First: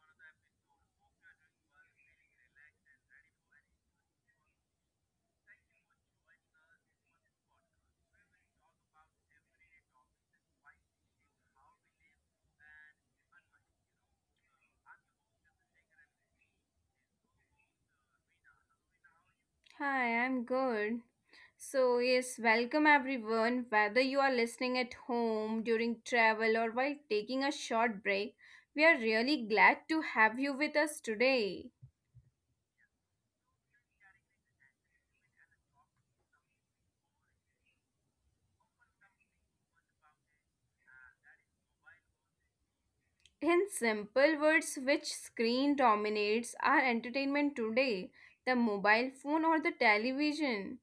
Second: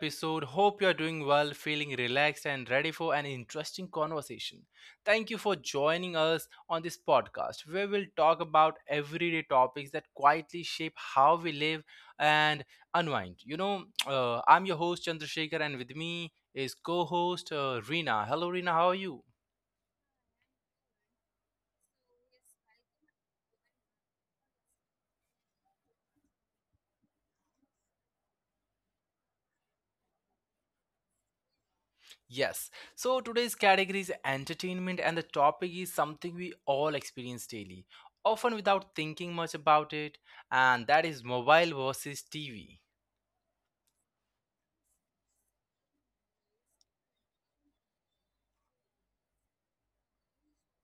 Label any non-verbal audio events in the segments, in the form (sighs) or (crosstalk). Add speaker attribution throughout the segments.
Speaker 1: episode. Hope you're doing well, feeling relaxed and ready for an interesting conversation. Thank you for joining us on this podcast where we'll talk about everyday topics that quietly shape how we live and unwind. I'm your host Chandrasekhar, and with me is co-host Reena. Hello Reena, how are you?
Speaker 2: Hi, I'm good. So, yes, welcome everyone. Whether you are listening at home, during travel, or while taking a short break, we are really glad to have you with us today.
Speaker 1: Yes. So today's category is entertainment, and the topic is something we all experience daily, often without thinking much about it, and that is mobile versus TV.
Speaker 2: In simple words, which screen dominates our entertainment today? The mobile phone or the television?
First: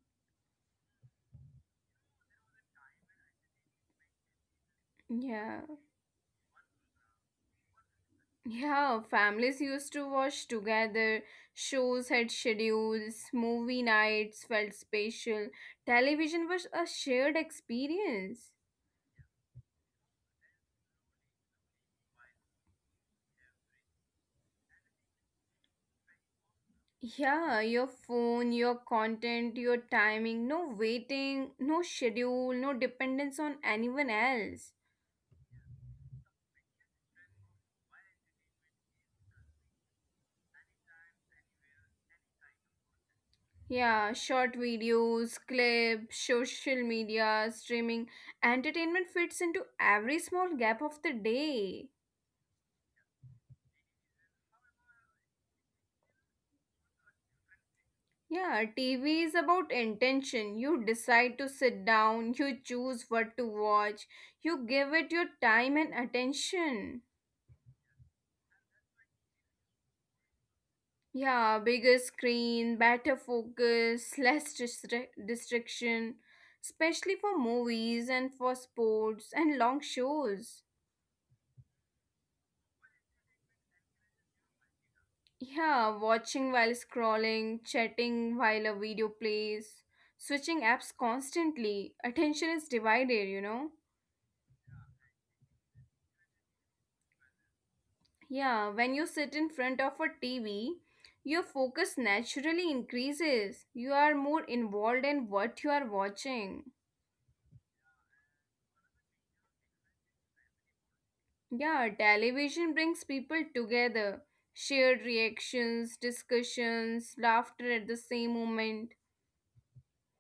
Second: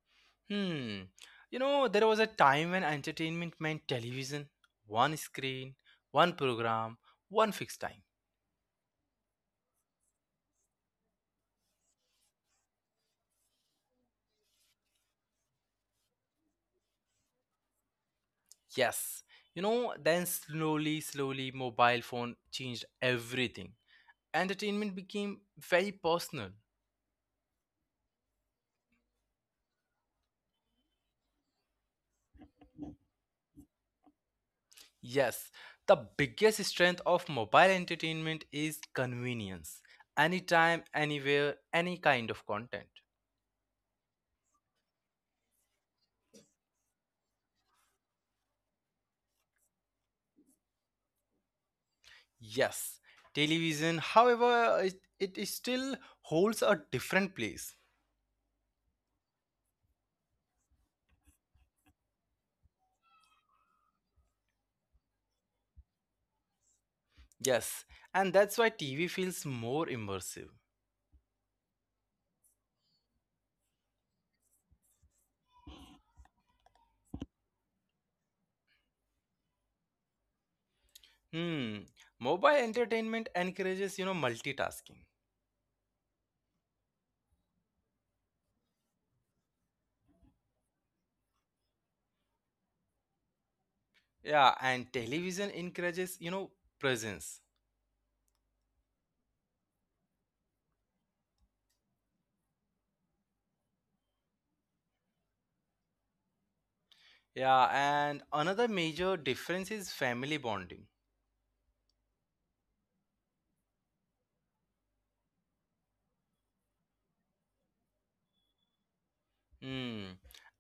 Speaker 1: Hmm. You know, there was a time when entertainment meant television: one
Speaker 2: Yeah.
Speaker 1: screen, one program, one fixed time.
Speaker 2: Yeah, families used to watch together. Shows had schedules, movie nights felt special. Television was a shared experience.
Speaker 1: Yes. Then slowly, slowly, mobile phone changed everything. Entertainment became very personal.
Speaker 2: Yeah, your phone, your content, your timing, no waiting, no schedule, no dependence on anyone else.
Speaker 1: Yes, the biggest strength of mobile entertainment is convenience. Anytime, anywhere, any kind of content.
Speaker 2: Yeah, short videos, clips, social media, streaming, entertainment fits into every small gap of the day.
Speaker 1: Yes, television, however, it is still holds a different place.
Speaker 2: Yeah, TV is about intention. You decide to sit down, you choose what to watch, you give it your time and attention.
Speaker 1: Yes, and that's why TV feels more immersive.
Speaker 2: Yeah, bigger screen, better focus, (laughs) less distraction, especially for movies and for sports and long shows.
Speaker 1: Hmm, mobile entertainment encourages, you know, multitasking.
Speaker 2: Yeah, watching while scrolling, chatting while a video plays, switching apps constantly. Attention is divided, you know.
Speaker 1: Yeah, and television encourages, you know, presence.
Speaker 2: Yeah, when you sit in front of a TV, your focus naturally increases. You are more involved in what you are watching.
Speaker 1: Yeah, and another major difference is family bonding.
Speaker 2: Yeah, television brings people together. Shared reactions, discussions, laughter at the same moment.
Speaker 1: Hmm.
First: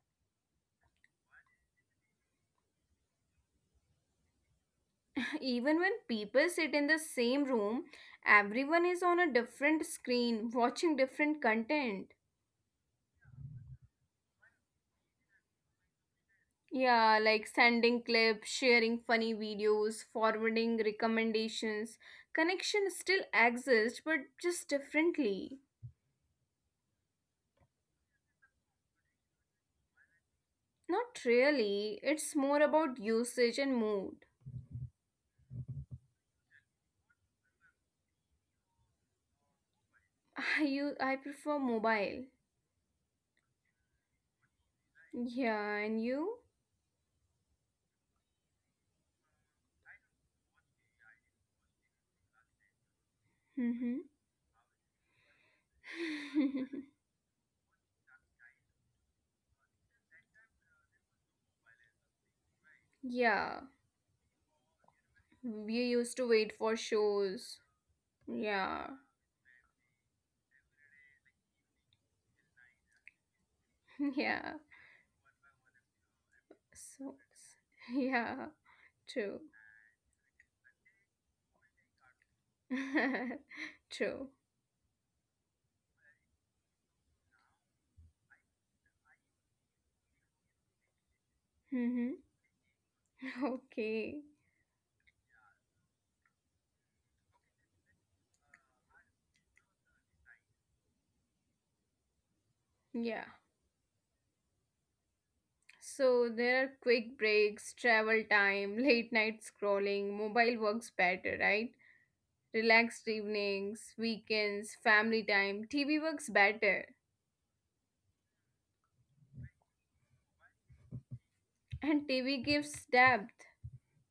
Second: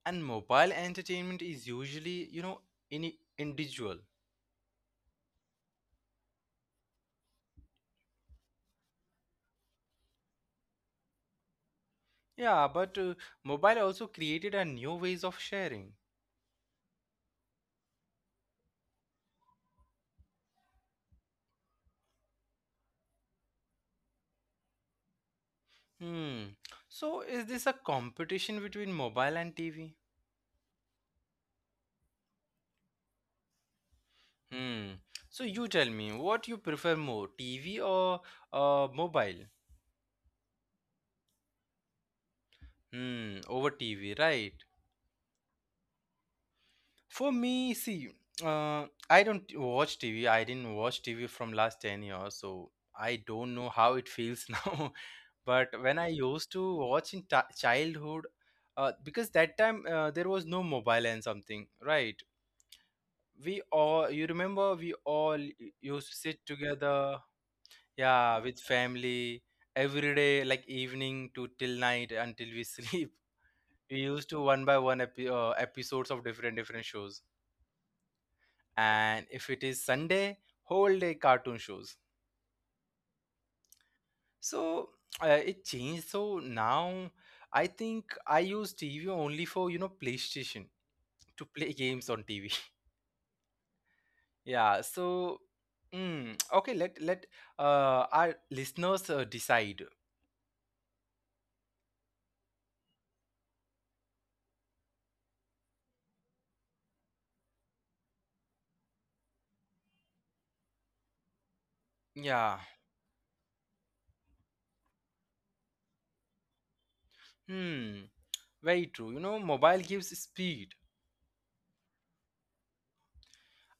Speaker 1: And mobile entertainment is usually, you know, in individual.
Speaker 2: (sighs) Even when people sit in the same room, everyone is on a different screen watching different content.
Speaker 1: Yeah, but mobile also created a new ways of sharing.
Speaker 2: Yeah, like sending clips, sharing funny videos, forwarding recommendations. Connection still exists, but just differently.
Speaker 1: Hmm. So is this a competition between mobile and TV?
Speaker 2: Not really. It's more about usage and mood.
Speaker 1: Hmm. So you tell me, what you prefer more, TV or mobile?
Speaker 2: (laughs) I prefer mobile.
Speaker 1: Hmm. Over TV, right?
Speaker 2: Yeah, and you?
Speaker 1: For me, see, I don't watch TV. I didn't watch TV from last 10 years, so I don't
Speaker 2: Mm-hmm.
Speaker 1: know how it feels (laughs) now. But when I
Speaker 2: (laughs)
Speaker 1: used to watch in childhood, because that time there was no mobile and something, right?
Speaker 2: Yeah,
Speaker 1: We all, you remember, we
Speaker 2: we
Speaker 1: all
Speaker 2: used to
Speaker 1: used
Speaker 2: wait
Speaker 1: to
Speaker 2: for
Speaker 1: sit
Speaker 2: shows.
Speaker 1: together, yeah,
Speaker 2: Yeah,
Speaker 1: with family every day, like evening to till night until we (laughs) sleep.
Speaker 2: (laughs)
Speaker 1: We
Speaker 2: yeah.
Speaker 1: used to one by one episodes of different
Speaker 2: So,
Speaker 1: different shows.
Speaker 2: yeah, true.
Speaker 1: And if it is Sunday, whole day cartoon shows.
Speaker 2: (laughs) True.
Speaker 1: So it changed. So now I think I use TV only for, you know, PlayStation to
Speaker 2: Mm-hmm.
Speaker 1: play (laughs) games on TV. (laughs)
Speaker 2: Okay.
Speaker 1: yeah. So okay, let our listeners decide.
Speaker 2: Yeah. So there are quick breaks, travel time, (laughs) late night scrolling, mobile works better, right?
Speaker 1: Yeah.
Speaker 2: Relaxed evenings, weekends, family time. TV works better.
Speaker 1: Hmm. Very true. You know, mobile gives speed,
Speaker 2: And TV gives depth.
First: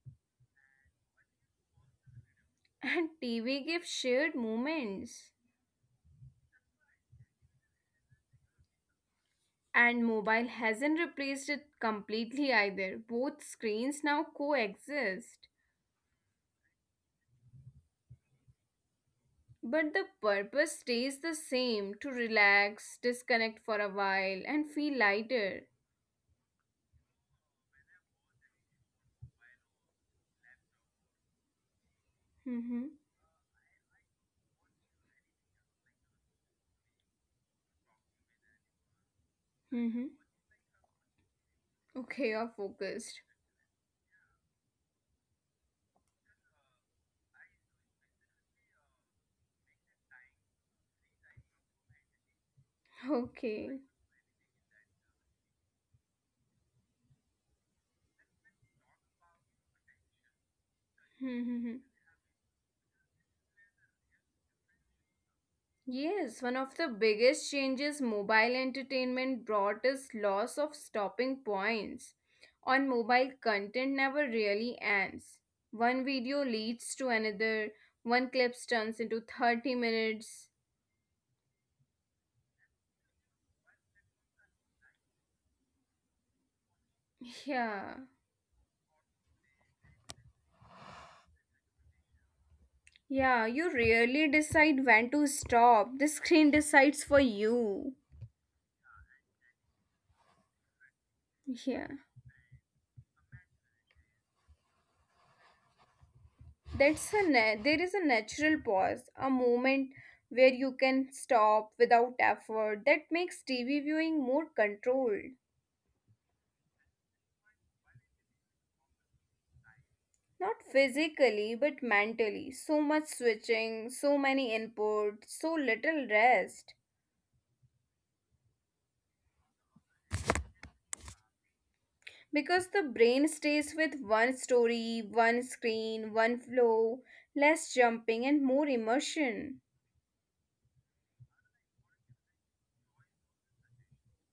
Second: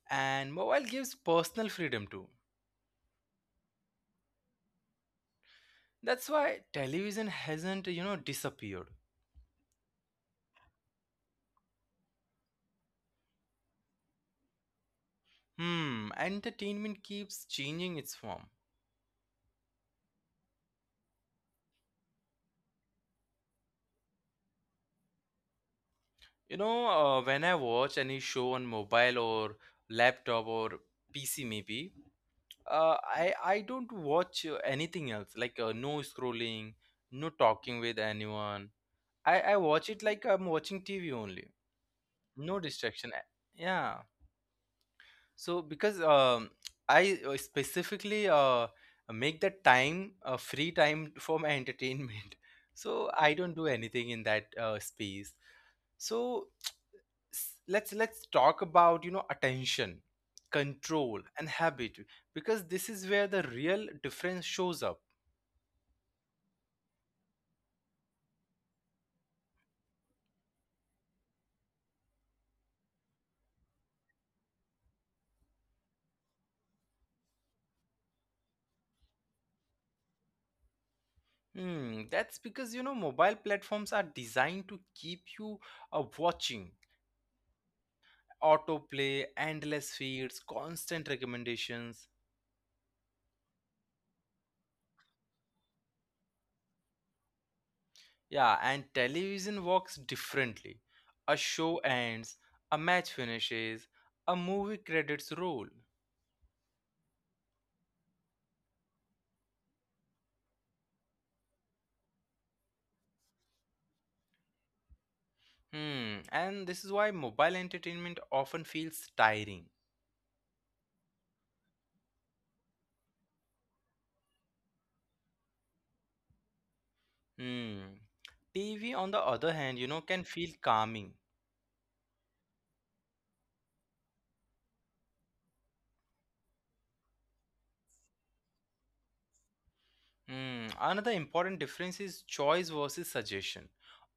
Speaker 1: and mobile gives personal freedom too.
Speaker 2: (laughs) And TV gives shared moments.
Speaker 1: That's why television hasn't, you know, disappeared.
Speaker 2: And mobile hasn't replaced it completely either. Both screens now coexist.
Speaker 1: Hmm. Entertainment keeps changing its form.
Speaker 2: But the purpose stays the same, to relax, disconnect for a while, and feel lighter.
Speaker 1: When I watch any show on mobile or laptop or PC maybe,
Speaker 2: Mm-hmm.
Speaker 1: I don't watch anything else, like no scrolling, no talking with anyone. I watch it
Speaker 2: Mm-hmm.
Speaker 1: like I'm watching TV only.
Speaker 2: Okay, you're
Speaker 1: No distraction.
Speaker 2: focused.
Speaker 1: A- Yeah. So because I specifically make the time, free time, for my entertainment. (laughs) So I don't
Speaker 2: Okay.
Speaker 1: do anything in that space. So let's talk about, you know, attention, control, and
Speaker 2: (laughs)
Speaker 1: habit, because this is where the real difference shows up.
Speaker 2: Yes, one of the biggest changes mobile entertainment brought is loss of stopping points. On mobile, content never really ends. One video leads to another, one clip turns into 30 minutes.
Speaker 1: Hmm, that's because, you know, mobile platforms are designed to keep you watching:
Speaker 2: Yeah.
Speaker 1: autoplay, endless feeds, constant recommendations.
Speaker 2: Yeah, you rarely decide when to stop. The screen decides for you.
Speaker 1: Yeah, and television works differently. A show
Speaker 2: Yeah.
Speaker 1: ends, a match finishes, a movie credits roll.
Speaker 2: There is a natural pause, a moment where you can stop without effort. That makes TV viewing more controlled.
Speaker 1: Hmm, and this is why mobile entertainment often feels tiring.
Speaker 2: Not physically, but mentally. So much switching, so many inputs, so little rest.
Speaker 1: Hmm. TV, on the other hand, you know, can feel calming.
Speaker 2: Because the brain stays with one story, one screen, one flow. Less jumping and more immersion.
Speaker 1: Hmm. Another important difference is choice versus suggestion.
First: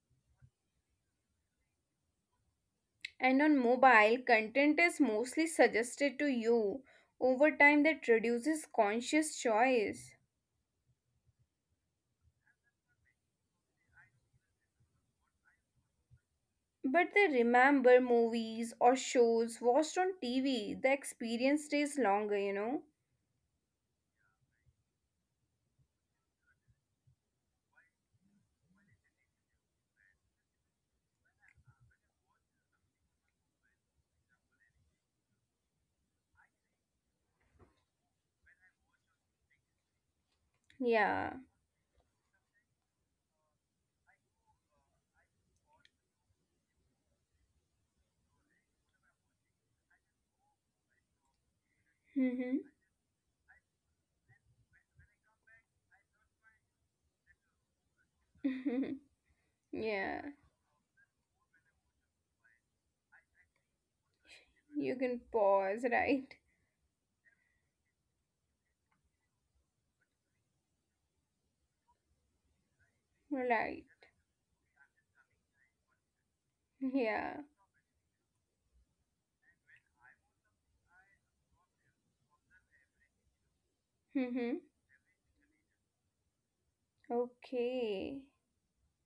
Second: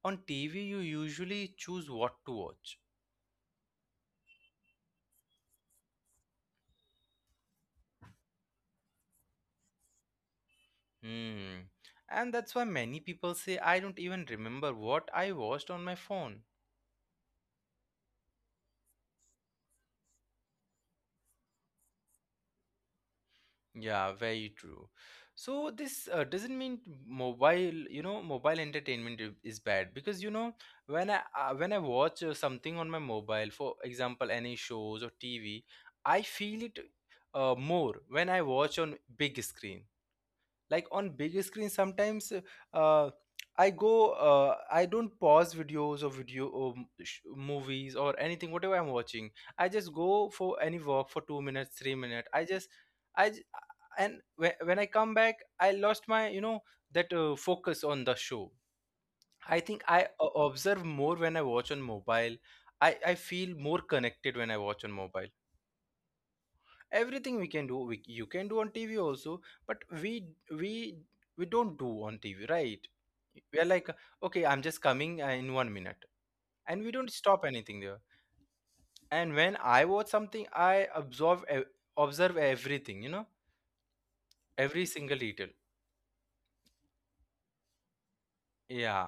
Speaker 1: On TV, you usually choose what to watch.
Speaker 2: And on mobile, content is mostly suggested to you over time. That reduces conscious choice.
Speaker 1: Hmm. And that's why many people say, I don't even remember what I watched on my phone.
Speaker 2: But they remember movies or shows watched on TV. The experience stays longer, you know?
Speaker 1: Yeah, very true. So this doesn't mean mobile, mobile entertainment is bad, because, you know, when I when I watch something on my mobile, for example, any shows or TV, I feel it more when I watch on big screen. Like on
Speaker 2: Yeah.
Speaker 1: big screen sometimes, uh, I go I don't pause videos or movies or anything whatever I'm watching. I just go for any walk for 2 minutes, 3 minutes, I just, i j- and when I come back, I lost my, you know, that focus on the show.
Speaker 2: Mm-hmm.
Speaker 1: I think
Speaker 2: (laughs)
Speaker 1: I
Speaker 2: Yeah.
Speaker 1: observe more when I watch on mobile. I feel more connected when I watch on
Speaker 2: You can
Speaker 1: mobile.
Speaker 2: pause, right?
Speaker 1: Everything we can do, you can do on TV also, but we we don't do on TV, right? We are
Speaker 2: Right.
Speaker 1: like, okay, I'm just coming in 1 minute, and we don't
Speaker 2: Yeah.
Speaker 1: stop anything there. And when I watch something, I absorb observe everything, you know,
Speaker 2: Mm-hmm.
Speaker 1: every single detail.
Speaker 2: Okay.
Speaker 1: Yeah.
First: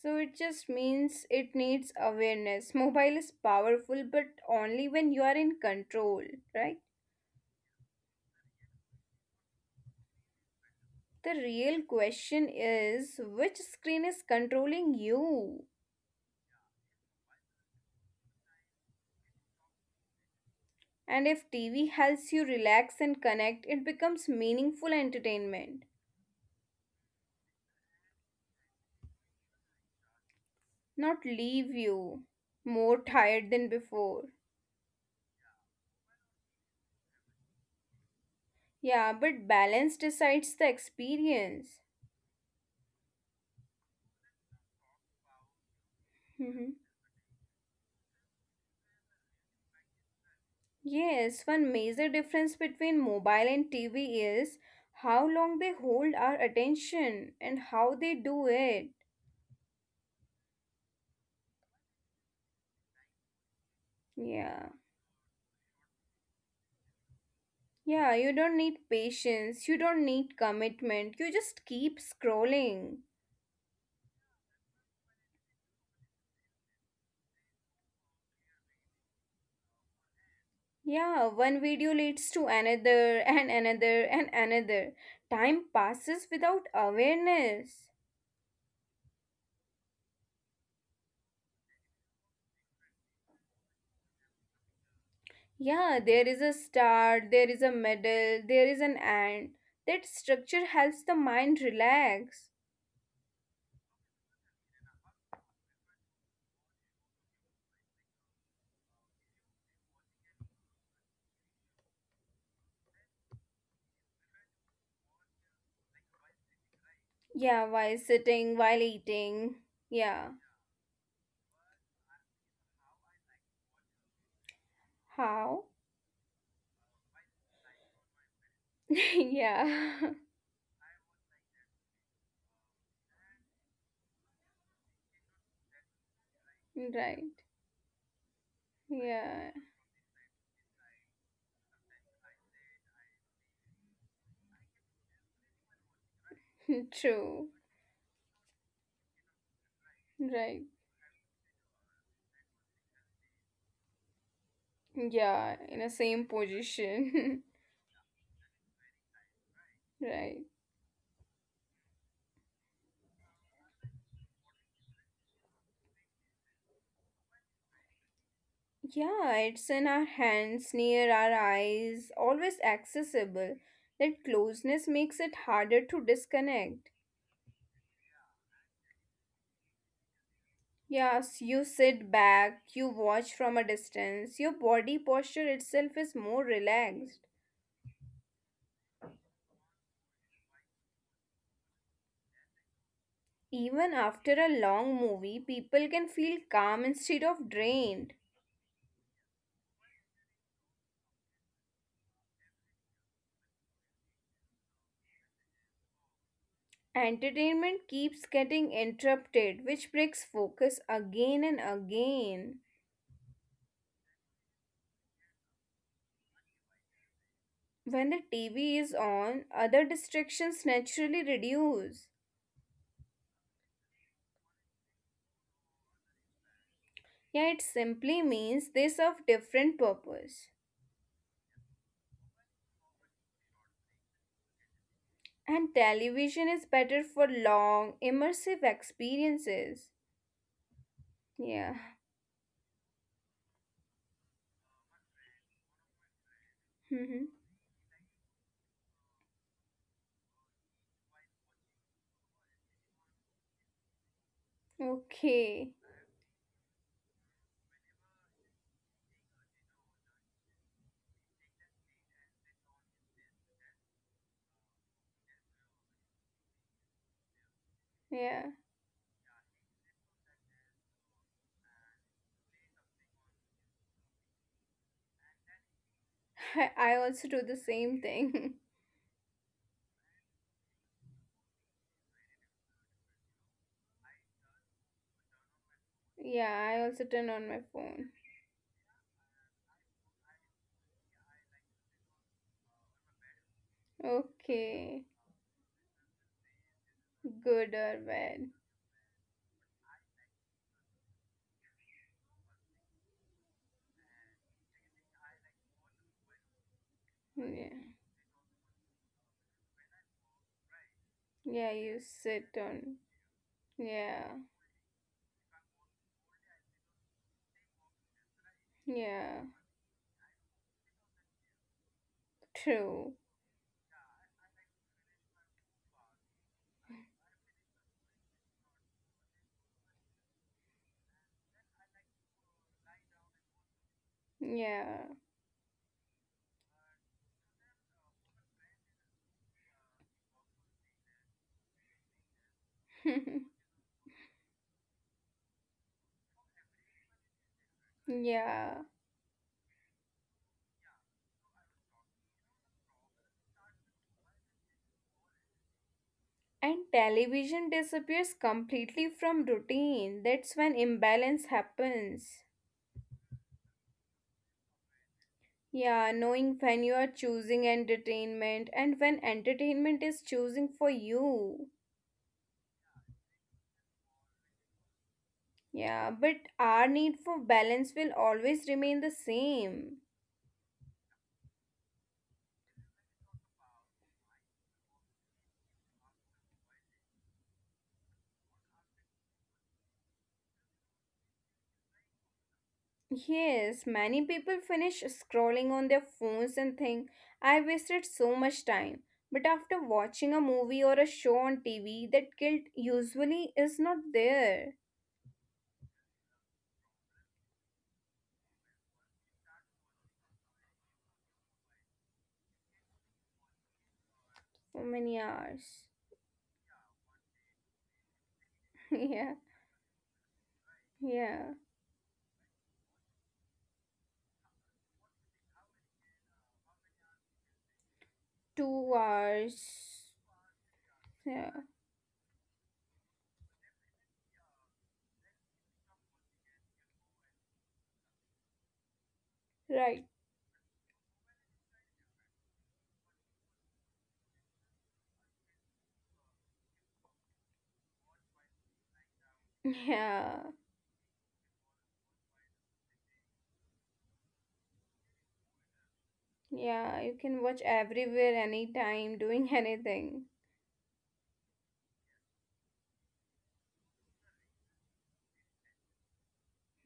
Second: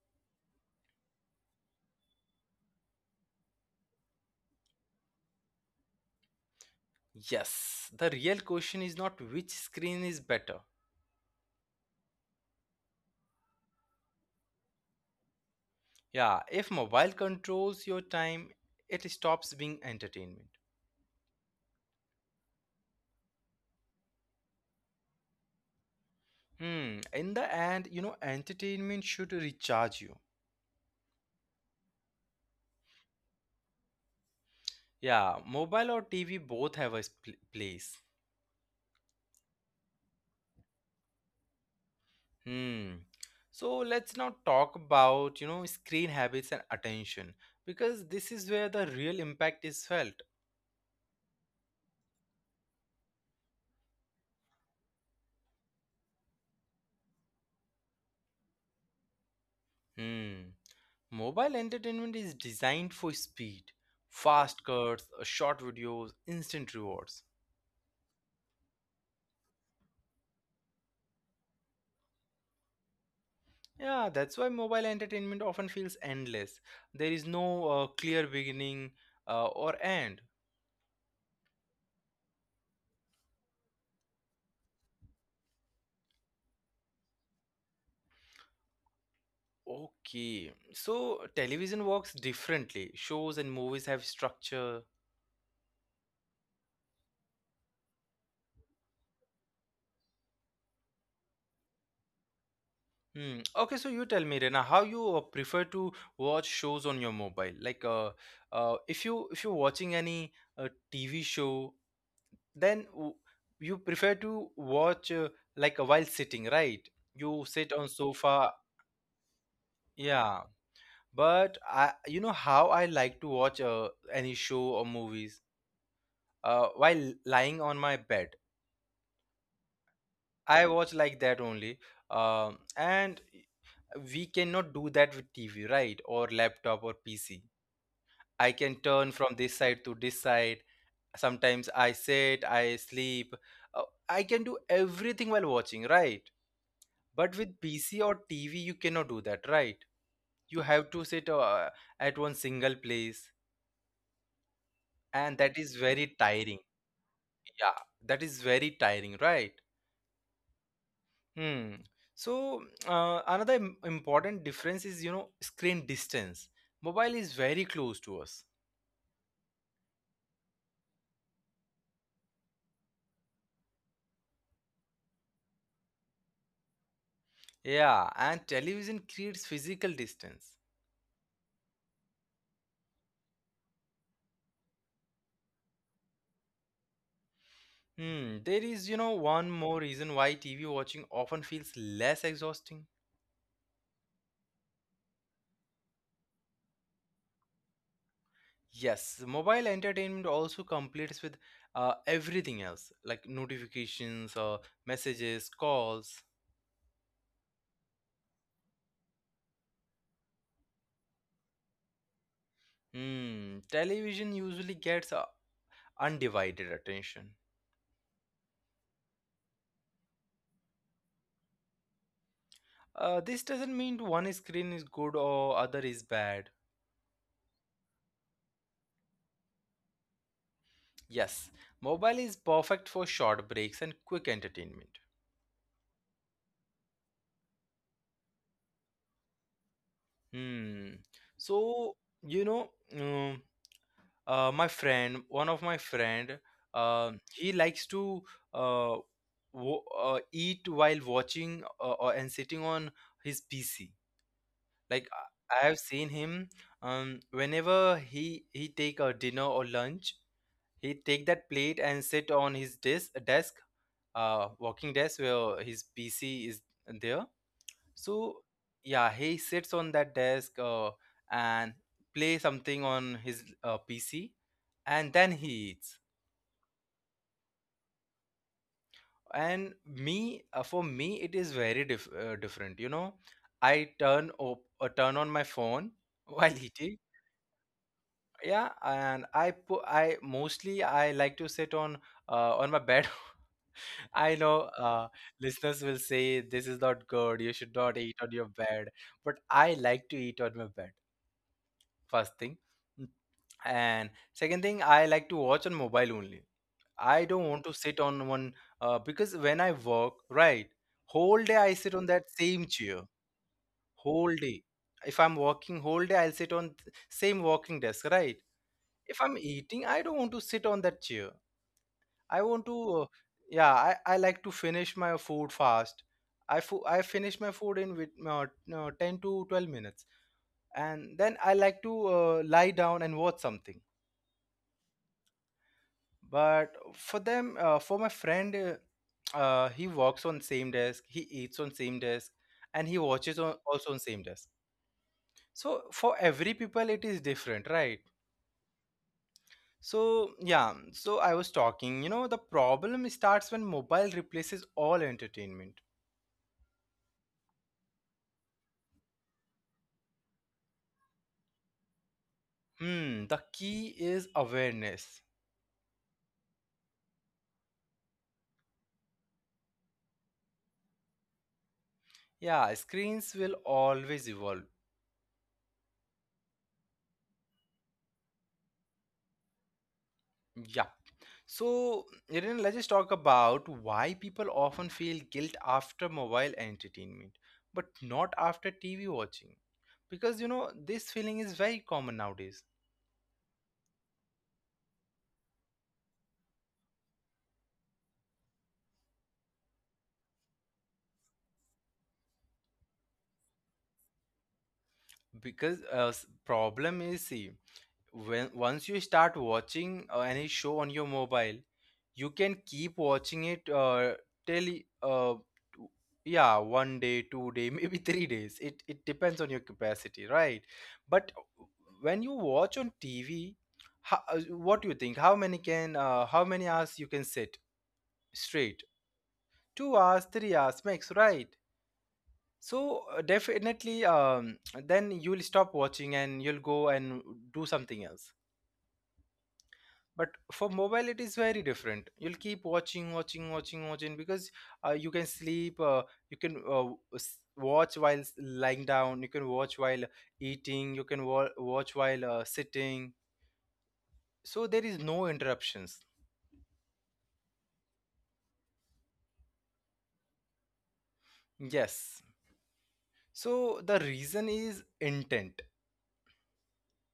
Speaker 2: So it just means it needs awareness. Mobile is powerful, but only when you are in control, right?
Speaker 1: Yes, the real question is not which screen is better.
Speaker 2: The real question is, which screen is controlling you?
Speaker 1: Yeah, if mobile controls your time, it stops being entertainment.
Speaker 2: And if TV helps you relax and connect, it becomes meaningful entertainment,
Speaker 1: Hmm, in the end, you know, entertainment should recharge you.
Speaker 2: not leave you more tired than before.
Speaker 1: Yeah, mobile or TV both have a place.
Speaker 2: Yeah, but balance decides the experience.
Speaker 1: Hmm. So let's now talk about, you know, screen habits and
Speaker 2: Mhm.
Speaker 1: attention, because this is where the real impact is felt.
Speaker 2: Yes, one major difference between mobile and TV is how long they hold our attention and how they do it.
Speaker 1: Hmm. Mobile entertainment is designed for speed: fast
Speaker 2: Yeah.
Speaker 1: cuts, short videos, instant rewards.
Speaker 2: Yeah, you don't need patience, you don't need commitment, you just keep scrolling.
Speaker 1: Yeah, that's why mobile entertainment often feels endless. There is no clear beginning or end.
Speaker 2: Yeah, one video leads to another (laughs) and another and another. Time passes without awareness.
Speaker 1: Okay, so television works differently. Shows and movies have structure.
Speaker 2: Yeah, there is a start, there is a middle, there is an end. That structure helps the mind relax.
Speaker 1: Hmm. Okay, so you tell me, Rena, how you prefer to watch shows on your mobile? Like, if you if you're watching any TV show, then you prefer to watch while sitting, right? You sit
Speaker 2: Yeah,
Speaker 1: on
Speaker 2: while
Speaker 1: sofa,
Speaker 2: sitting, while eating.
Speaker 1: yeah.
Speaker 2: Yeah.
Speaker 1: But I, you know how I like to watch any show or movies
Speaker 2: How?
Speaker 1: while lying on my bed.
Speaker 2: (laughs) Yeah.
Speaker 1: I watch like that only. And we cannot do that with TV, right? Or laptop or
Speaker 2: (laughs)
Speaker 1: PC.
Speaker 2: Right.
Speaker 1: I can turn from this
Speaker 2: Yeah.
Speaker 1: side to this side. Sometimes I sit, I sleep. Uh, I can do everything while watching, right?
Speaker 2: (laughs)
Speaker 1: But with
Speaker 2: True.
Speaker 1: PC or TV, you cannot do that, right? You
Speaker 2: Right.
Speaker 1: have to sit at one single place, and that
Speaker 2: Yeah,
Speaker 1: is
Speaker 2: in the
Speaker 1: very
Speaker 2: same
Speaker 1: tiring.
Speaker 2: position. (laughs)
Speaker 1: Yeah, that is very tiring, right?
Speaker 2: Right.
Speaker 1: Hmm. So another important difference is, you know, screen distance. Mobile is very close to us.
Speaker 2: Yeah, it's in our hands, near our eyes, always accessible. That closeness makes it harder to disconnect.
Speaker 1: Yeah, and television creates physical distance.
Speaker 2: Yes, you sit back, you watch from a distance, your body posture itself is more relaxed.
Speaker 1: Hmm. There is, you know, one more reason why TV watching often feels less exhausting.
Speaker 2: Even after a long movie, people can feel calm instead of drained.
Speaker 1: Yes, mobile entertainment also completes with everything else, like notifications or messages, calls.
Speaker 2: Entertainment keeps getting interrupted, which breaks focus again and again.
Speaker 1: Hmm. Television usually gets undivided attention.
Speaker 2: When the TV is on, other distractions naturally reduce.
Speaker 1: This doesn't mean one screen is good or other is bad.
Speaker 2: Yeah, it simply means they serve different purpose.
Speaker 1: Yes, mobile is perfect for short breaks and quick entertainment.
Speaker 2: And television is better for long, immersive experiences.
Speaker 1: Hmm.
Speaker 2: Yeah.
Speaker 1: So, you know, um, my friend, one of my friend,
Speaker 2: Mhm.
Speaker 1: he likes to uh, eat while watching and sitting on his PC. Like I
Speaker 2: Okay.
Speaker 1: have seen him, whenever he take a dinner or lunch, he'd take that plate and sit on his desk desk working desk where his PC is there. So
Speaker 2: Yeah.
Speaker 1: yeah, he sits on that desk and play something on his PC, and then he eats.
Speaker 2: (laughs) I also do the same thing.
Speaker 1: And me, for me it is very different, you know. I turn on my phone
Speaker 2: (laughs)
Speaker 1: (laughs) while
Speaker 2: Yeah, I
Speaker 1: eating.
Speaker 2: also turn on my phone.
Speaker 1: Yeah, and I put, I mostly I like to sit on my bed. (laughs) I know
Speaker 2: Okay.
Speaker 1: listeners will say this is not good. You should
Speaker 2: Good
Speaker 1: not
Speaker 2: or
Speaker 1: eat on your
Speaker 2: bad.
Speaker 1: bed. But I like to eat on my bed, first thing. Mm, And second thing, I like to watch on mobile only. I don't want to
Speaker 2: Yeah.
Speaker 1: sit on one because when I work, right, whole day I
Speaker 2: Yeah,
Speaker 1: sit on
Speaker 2: you
Speaker 1: that
Speaker 2: sit
Speaker 1: same chair,
Speaker 2: on.
Speaker 1: whole
Speaker 2: Yeah.
Speaker 1: day. If I'm working whole day, I'll sit on same working desk, right? If I'm
Speaker 2: Yeah.
Speaker 1: eating, I don't want to sit on that chair. I want to,
Speaker 2: True.
Speaker 1: yeah, I like to finish my food fast. I finish my food in with, 10 to 12 minutes. And then I like to lie down and watch something.
Speaker 2: Yeah.
Speaker 1: But for them, for my friend, he works on same desk, he eats on same desk, and he watches on, also on
Speaker 2: (laughs)
Speaker 1: same desk. So for every people, it is different, right?
Speaker 2: Yeah.
Speaker 1: So yeah, so I was talking, you know, the problem starts when mobile replaces all entertainment.
Speaker 2: And television disappears completely from routine. That's when imbalance happens.
Speaker 1: Hmm, the key is awareness.
Speaker 2: Yeah, knowing when you are choosing entertainment and when entertainment is choosing for you.
Speaker 1: Yeah, screens will always evolve.
Speaker 2: Yeah, but our need for balance will always remain the same.
Speaker 1: Yeah. So, Irene, let's just talk about why people often feel guilt after mobile entertainment, but not after TV watching. Because, you know, this feeling is very common nowadays.
Speaker 2: Yes, many people finish scrolling on their phones and think, I wasted so much time. But after watching a movie or a show on TV, that guilt usually is not there
Speaker 1: Because problem is, see, when once you start watching any show on your mobile, you can keep watching it till
Speaker 2: for many
Speaker 1: uh, two-
Speaker 2: hours.
Speaker 1: yeah, one day, 2 day (laughs) maybe 3 days. It
Speaker 2: (laughs)
Speaker 1: depends
Speaker 2: Yeah,
Speaker 1: on your capacity, right? But
Speaker 2: yeah.
Speaker 1: when you watch on TV, how, uh, what do you think, how many hours you can sit straight?
Speaker 2: Two
Speaker 1: two
Speaker 2: hours.
Speaker 1: hours 3 hours max, right?
Speaker 2: Yeah,
Speaker 1: So definitely, then you'll stop watching and you'll go and do something else.
Speaker 2: right.
Speaker 1: But for mobile, it is very different. You'll keep watching, watching, watching, watching because you can sleep, you can watch while lying down, you can watch while
Speaker 2: Yeah,
Speaker 1: eating, you can watch while sitting. So there is no interruptions.
Speaker 2: yeah. You can watch everywhere, anytime, doing (laughs) anything.
Speaker 1: Yes, so the reason is intent.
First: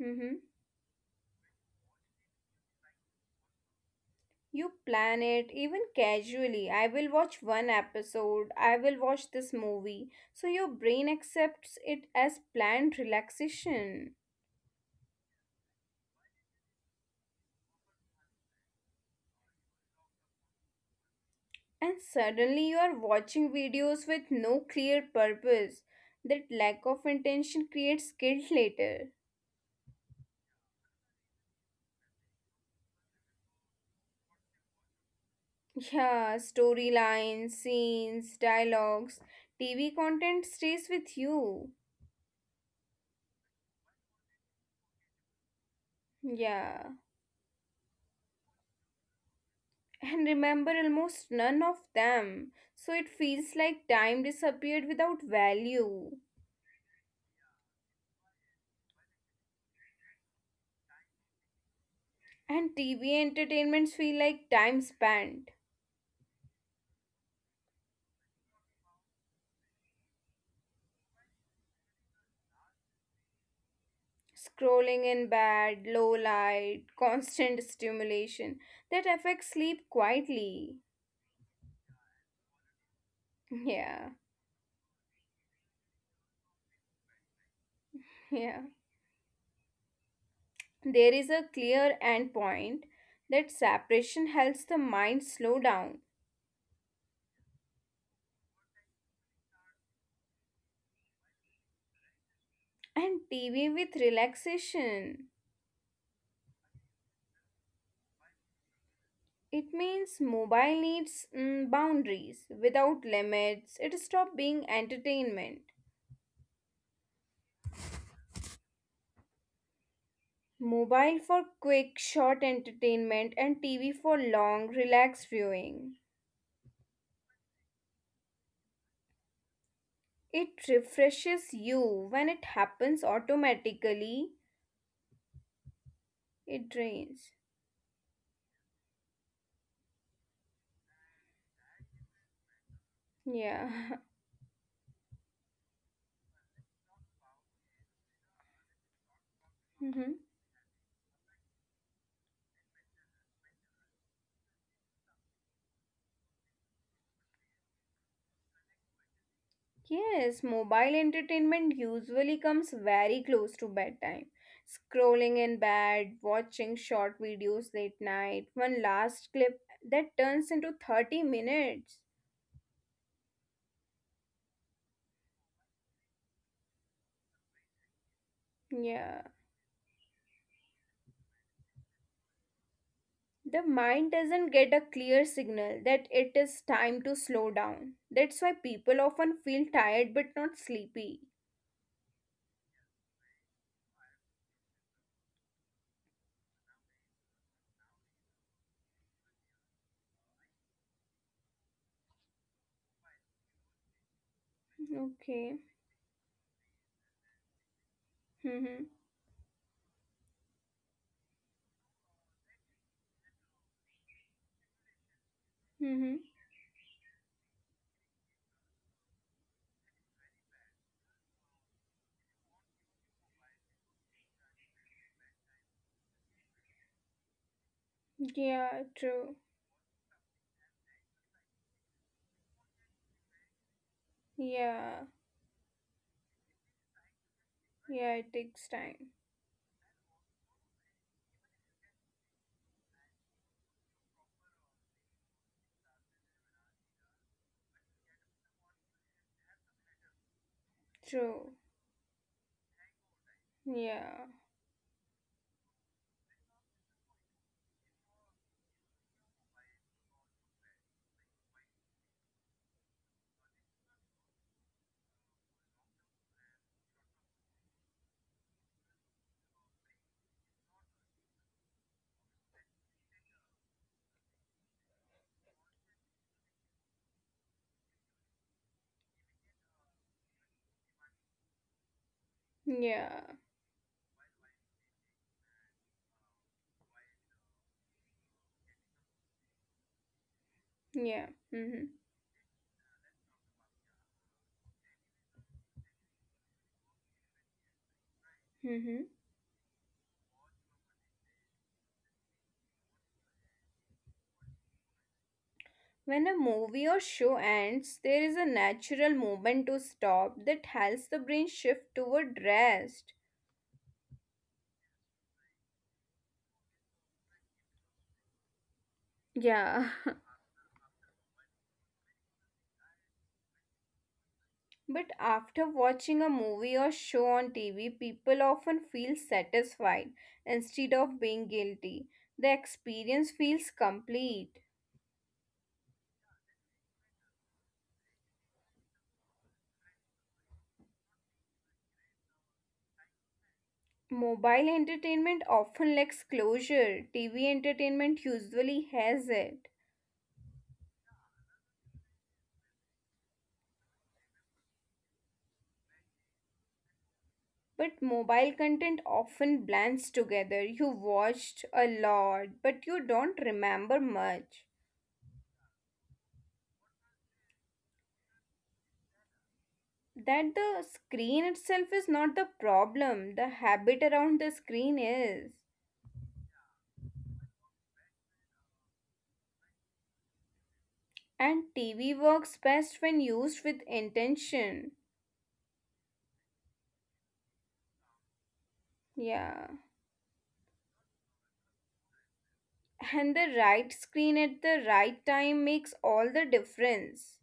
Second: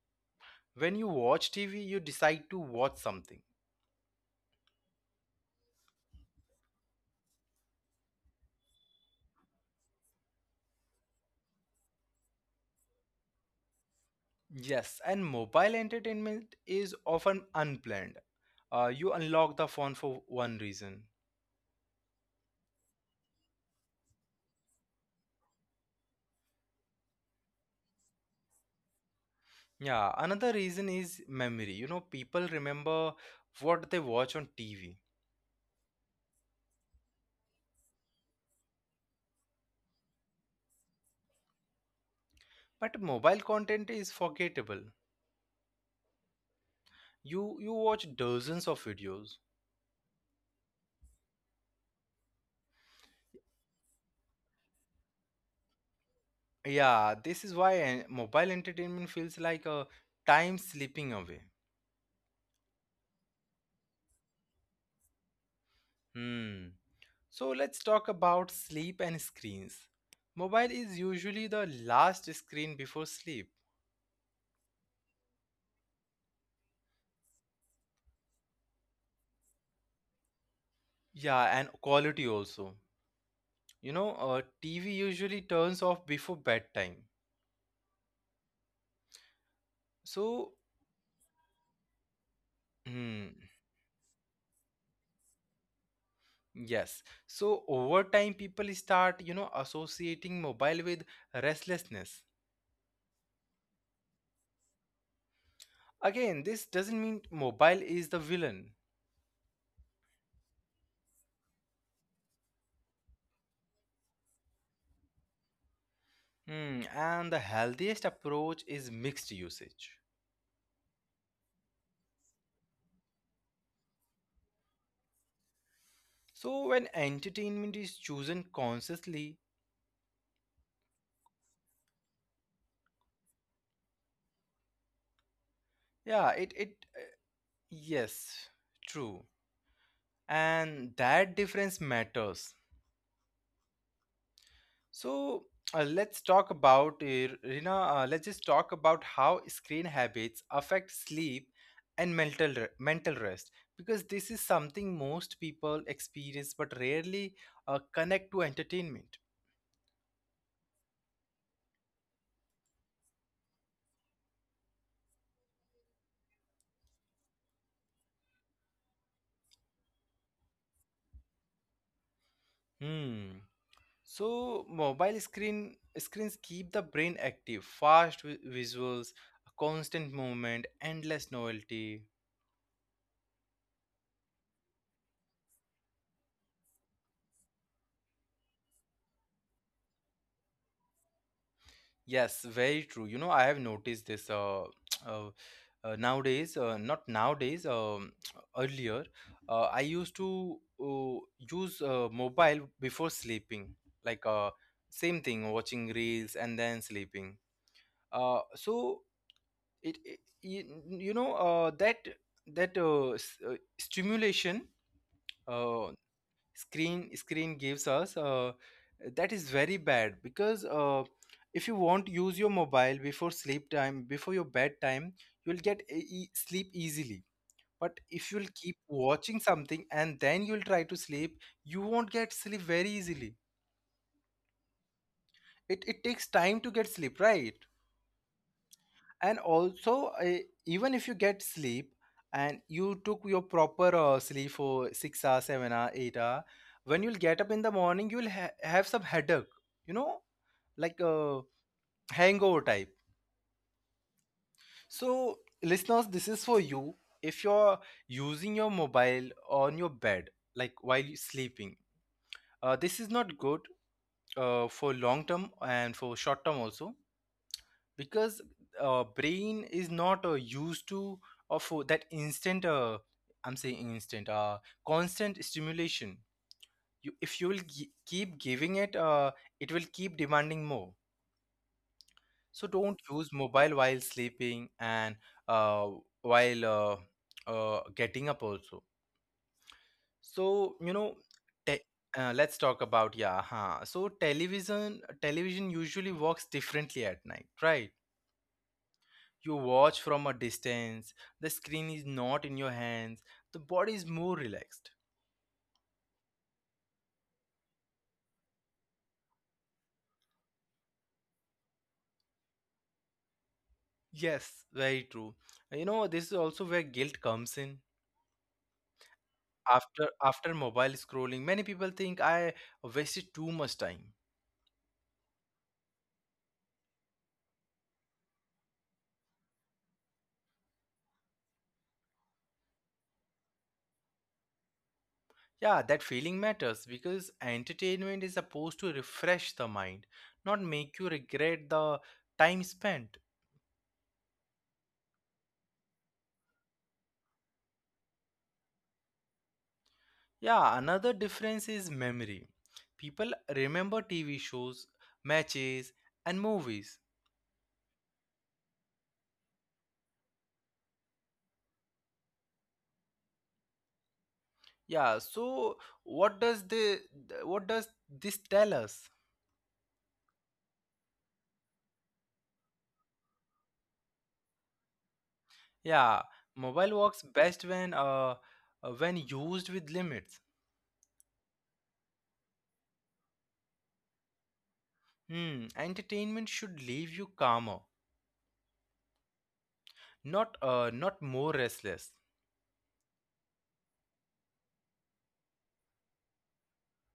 Speaker 2: Mm-hmm.
Speaker 1: When you watch TV, you decide to watch something.
Speaker 2: You plan it even casually. I will watch one episode. I will watch this movie. So your brain accepts it as planned relaxation.
Speaker 1: Yes, and mobile entertainment is often unplanned. You unlock the phone for one reason.
Speaker 2: And suddenly you are watching videos with no clear purpose. That lack of intention creates guilt later.
Speaker 1: Yeah, another reason is memory. You know, people remember what they watch on TV,
Speaker 2: Yeah, storylines, scenes, dialogues, TV content stays with you.
Speaker 1: but mobile content is forgettable.
Speaker 2: Yeah.
Speaker 1: You watch dozens of videos.
Speaker 2: And remember almost none of them. So it feels like time disappeared without value.
Speaker 1: Yeah, this is why mobile entertainment feels like a time slipping away.
Speaker 2: And TV entertainments feel like time spent.
Speaker 1: Hmm. So let's talk about sleep and screens. Mobile is usually the last screen before sleep.
Speaker 2: Scrolling in bed, low light, (laughs) constant stimulation that affects sleep quietly.
Speaker 1: Yeah, and quality also.
Speaker 2: (laughs) Yeah,
Speaker 1: You know, TV usually turns off before bedtime.
Speaker 2: yeah.
Speaker 1: So,
Speaker 2: There is a clear end point. That
Speaker 1: hmm.
Speaker 2: separation helps the mind slow down,
Speaker 1: Yes. So over time, people start, you know, associating mobile with restlessness.
Speaker 2: and TV with relaxation.
Speaker 1: Again, this doesn't mean mobile is the villain.
Speaker 2: It means mobile needs boundaries. Without limits, it stopped being entertainment.
Speaker 1: Hmm, and the healthiest approach is mixed usage.
Speaker 2: Mobile for quick, short entertainment and TV for long, relaxed viewing.
Speaker 1: So when entertainment is chosen consciously,
Speaker 2: It refreshes you when it happens automatically.
Speaker 1: yeah,
Speaker 2: It drains.
Speaker 1: yes, true. And that difference matters.
Speaker 2: Yeah.
Speaker 1: So let's talk about Rina. Let's just talk about how screen habits
Speaker 2: (laughs)
Speaker 1: affect sleep and mental rest because this is something most people experience but rarely connect to entertainment.
Speaker 2: Yes, mobile entertainment usually comes very close to bedtime. Scrolling in bed, watching short videos late night, one last clip that turns into 30 minutes.
Speaker 1: Hmm. So mobile screens keep the brain active, visuals,
Speaker 2: Yeah.
Speaker 1: constant movement, endless novelty.
Speaker 2: The mind doesn't get a clear signal that it is time to slow down. That's why people often feel tired but not sleepy.
Speaker 1: Yes, very true. You know, I have noticed this. (tsk) Uh, uh, nowadays, not nowadays, (tsk) earlier, I used to use mobile before sleeping, like, same thing,
Speaker 2: Okay.
Speaker 1: watching reels and then sleeping. So
Speaker 2: Mm-hmm.
Speaker 1: it, it you know, that stimulation, uh,
Speaker 2: Mm-hmm.
Speaker 1: screen gives us, that is very bad because if you won't use your mobile before sleep time, before your bedtime, you'll get sleep easily. But if you'll keep
Speaker 2: Yeah,
Speaker 1: watching
Speaker 2: true.
Speaker 1: something and then you'll try to sleep, you won't get sleep very easily.
Speaker 2: Yeah.
Speaker 1: It takes time to get sleep, right?
Speaker 2: Yeah, it takes time.
Speaker 1: And also, even if you get sleep and you took your proper sleep for 6 hours, 7 hour, 8 hour, when you'll get up in the morning, you'll have some headache, you know, like a
Speaker 2: True.
Speaker 1: hangover type.
Speaker 2: Yeah.
Speaker 1: So, listeners, this is for you. If you're using your mobile on your bed, like while you sleeping, this is not good for long term and for short term also because brain is not used to of that instant, I'm saying instant constant stimulation. You if you will keep giving it, it will keep demanding more. So don't use
Speaker 2: Yeah,
Speaker 1: mobile while sleeping and uh, while getting up also. So you know,
Speaker 2: yeah.
Speaker 1: te-
Speaker 2: Mm-hmm.
Speaker 1: let's talk about yeah huh. So television usually works differently at night, right?
Speaker 2: Mm-hmm.
Speaker 1: You watch from a distance, the screen is not in your hands, the body is more relaxed.
Speaker 2: When a movie or show ends, there is a natural moment to stop that helps the brain shift toward rest.
Speaker 1: Yes, very true. You know, this is also where guilt comes in.
Speaker 2: Yeah.
Speaker 1: After mobile scrolling, many people think I wasted too much time.
Speaker 2: (laughs) But after watching a movie or show on TV, people often feel satisfied instead of being guilty. The experience feels complete.
Speaker 1: Yeah, that feeling matters because entertainment is supposed to refresh the mind, not make you regret the time spent.
Speaker 2: Mobile entertainment often lacks closure, TV entertainment usually has it.
Speaker 1: Yeah, another difference is memory. People remember TV shows, matches, and movies.
Speaker 2: But mobile content often blends together. You watched a lot, but you don't remember much.
Speaker 1: Yeah, so what does the what does this tell us?
Speaker 2: That the screen itself is not the problem, the habit around the screen is.
Speaker 1: Yeah, mobile works best when used with limits.
Speaker 2: And TV works best when used with intention.
Speaker 1: Hmm, entertainment should leave you calmer,
Speaker 2: Yeah.
Speaker 1: not more restless.
Speaker 2: And the right screen at the right time makes all the difference.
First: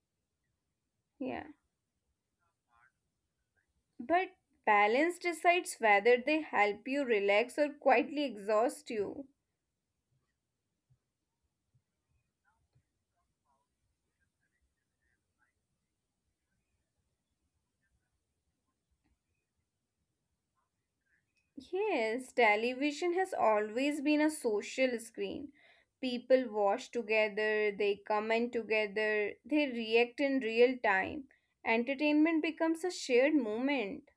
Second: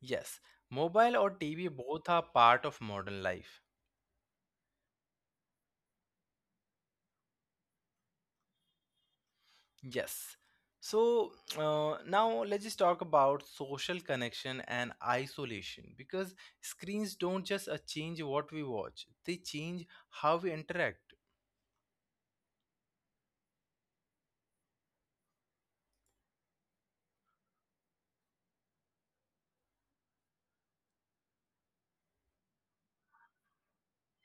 Speaker 1: Yes, mobile or
Speaker 2: Yeah.
Speaker 1: TV, both are part of modern life.
Speaker 2: But balance decides whether they help you relax or quietly exhaust you.
Speaker 1: Yes. So now let's just talk about social connection and isolation because screens don't just change what we watch; they change how we interact.
Speaker 2: Yes, television has always been a social screen. People watch together, they comment together, they react in real time. Entertainment becomes a shared moment.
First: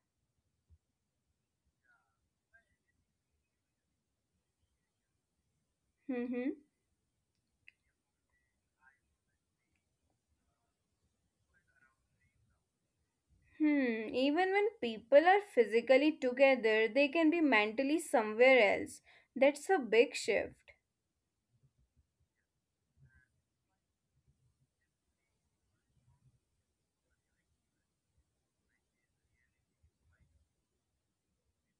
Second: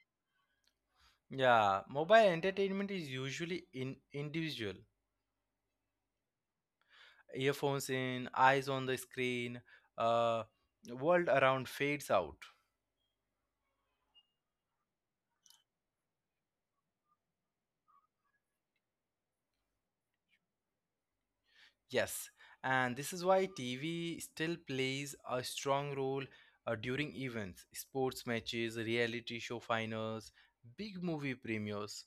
Speaker 1: Yeah, mobile entertainment is usually in individual.
Speaker 2: Hmm.
Speaker 1: Earphones in, eyes on the screen, uh, world around fades out.
Speaker 2: Hmm. Even when people are physically together, they can be mentally somewhere else. That's a big shift.
Speaker 1: Yes, and this is why TV still plays a strong role during events, sports matches, reality show finals, big movie premieres.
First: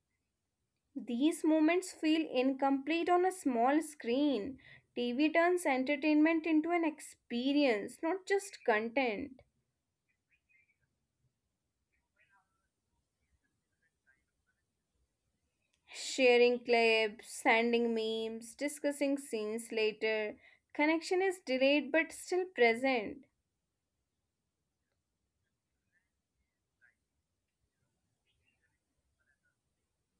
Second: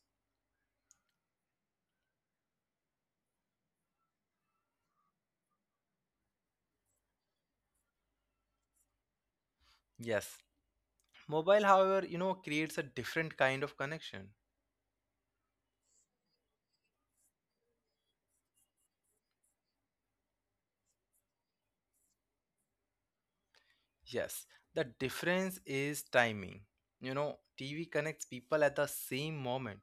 Speaker 2: These moments feel incomplete on a small screen. TV turns entertainment into an experience, not just content.
Speaker 1: Yes, mobile, however, you know, creates a different kind of connection.
Speaker 2: Sharing clips, sending memes, discussing scenes later. Connection is delayed but still present.
Speaker 1: Yes, the difference is timing. You know, TV connects people at the same moment.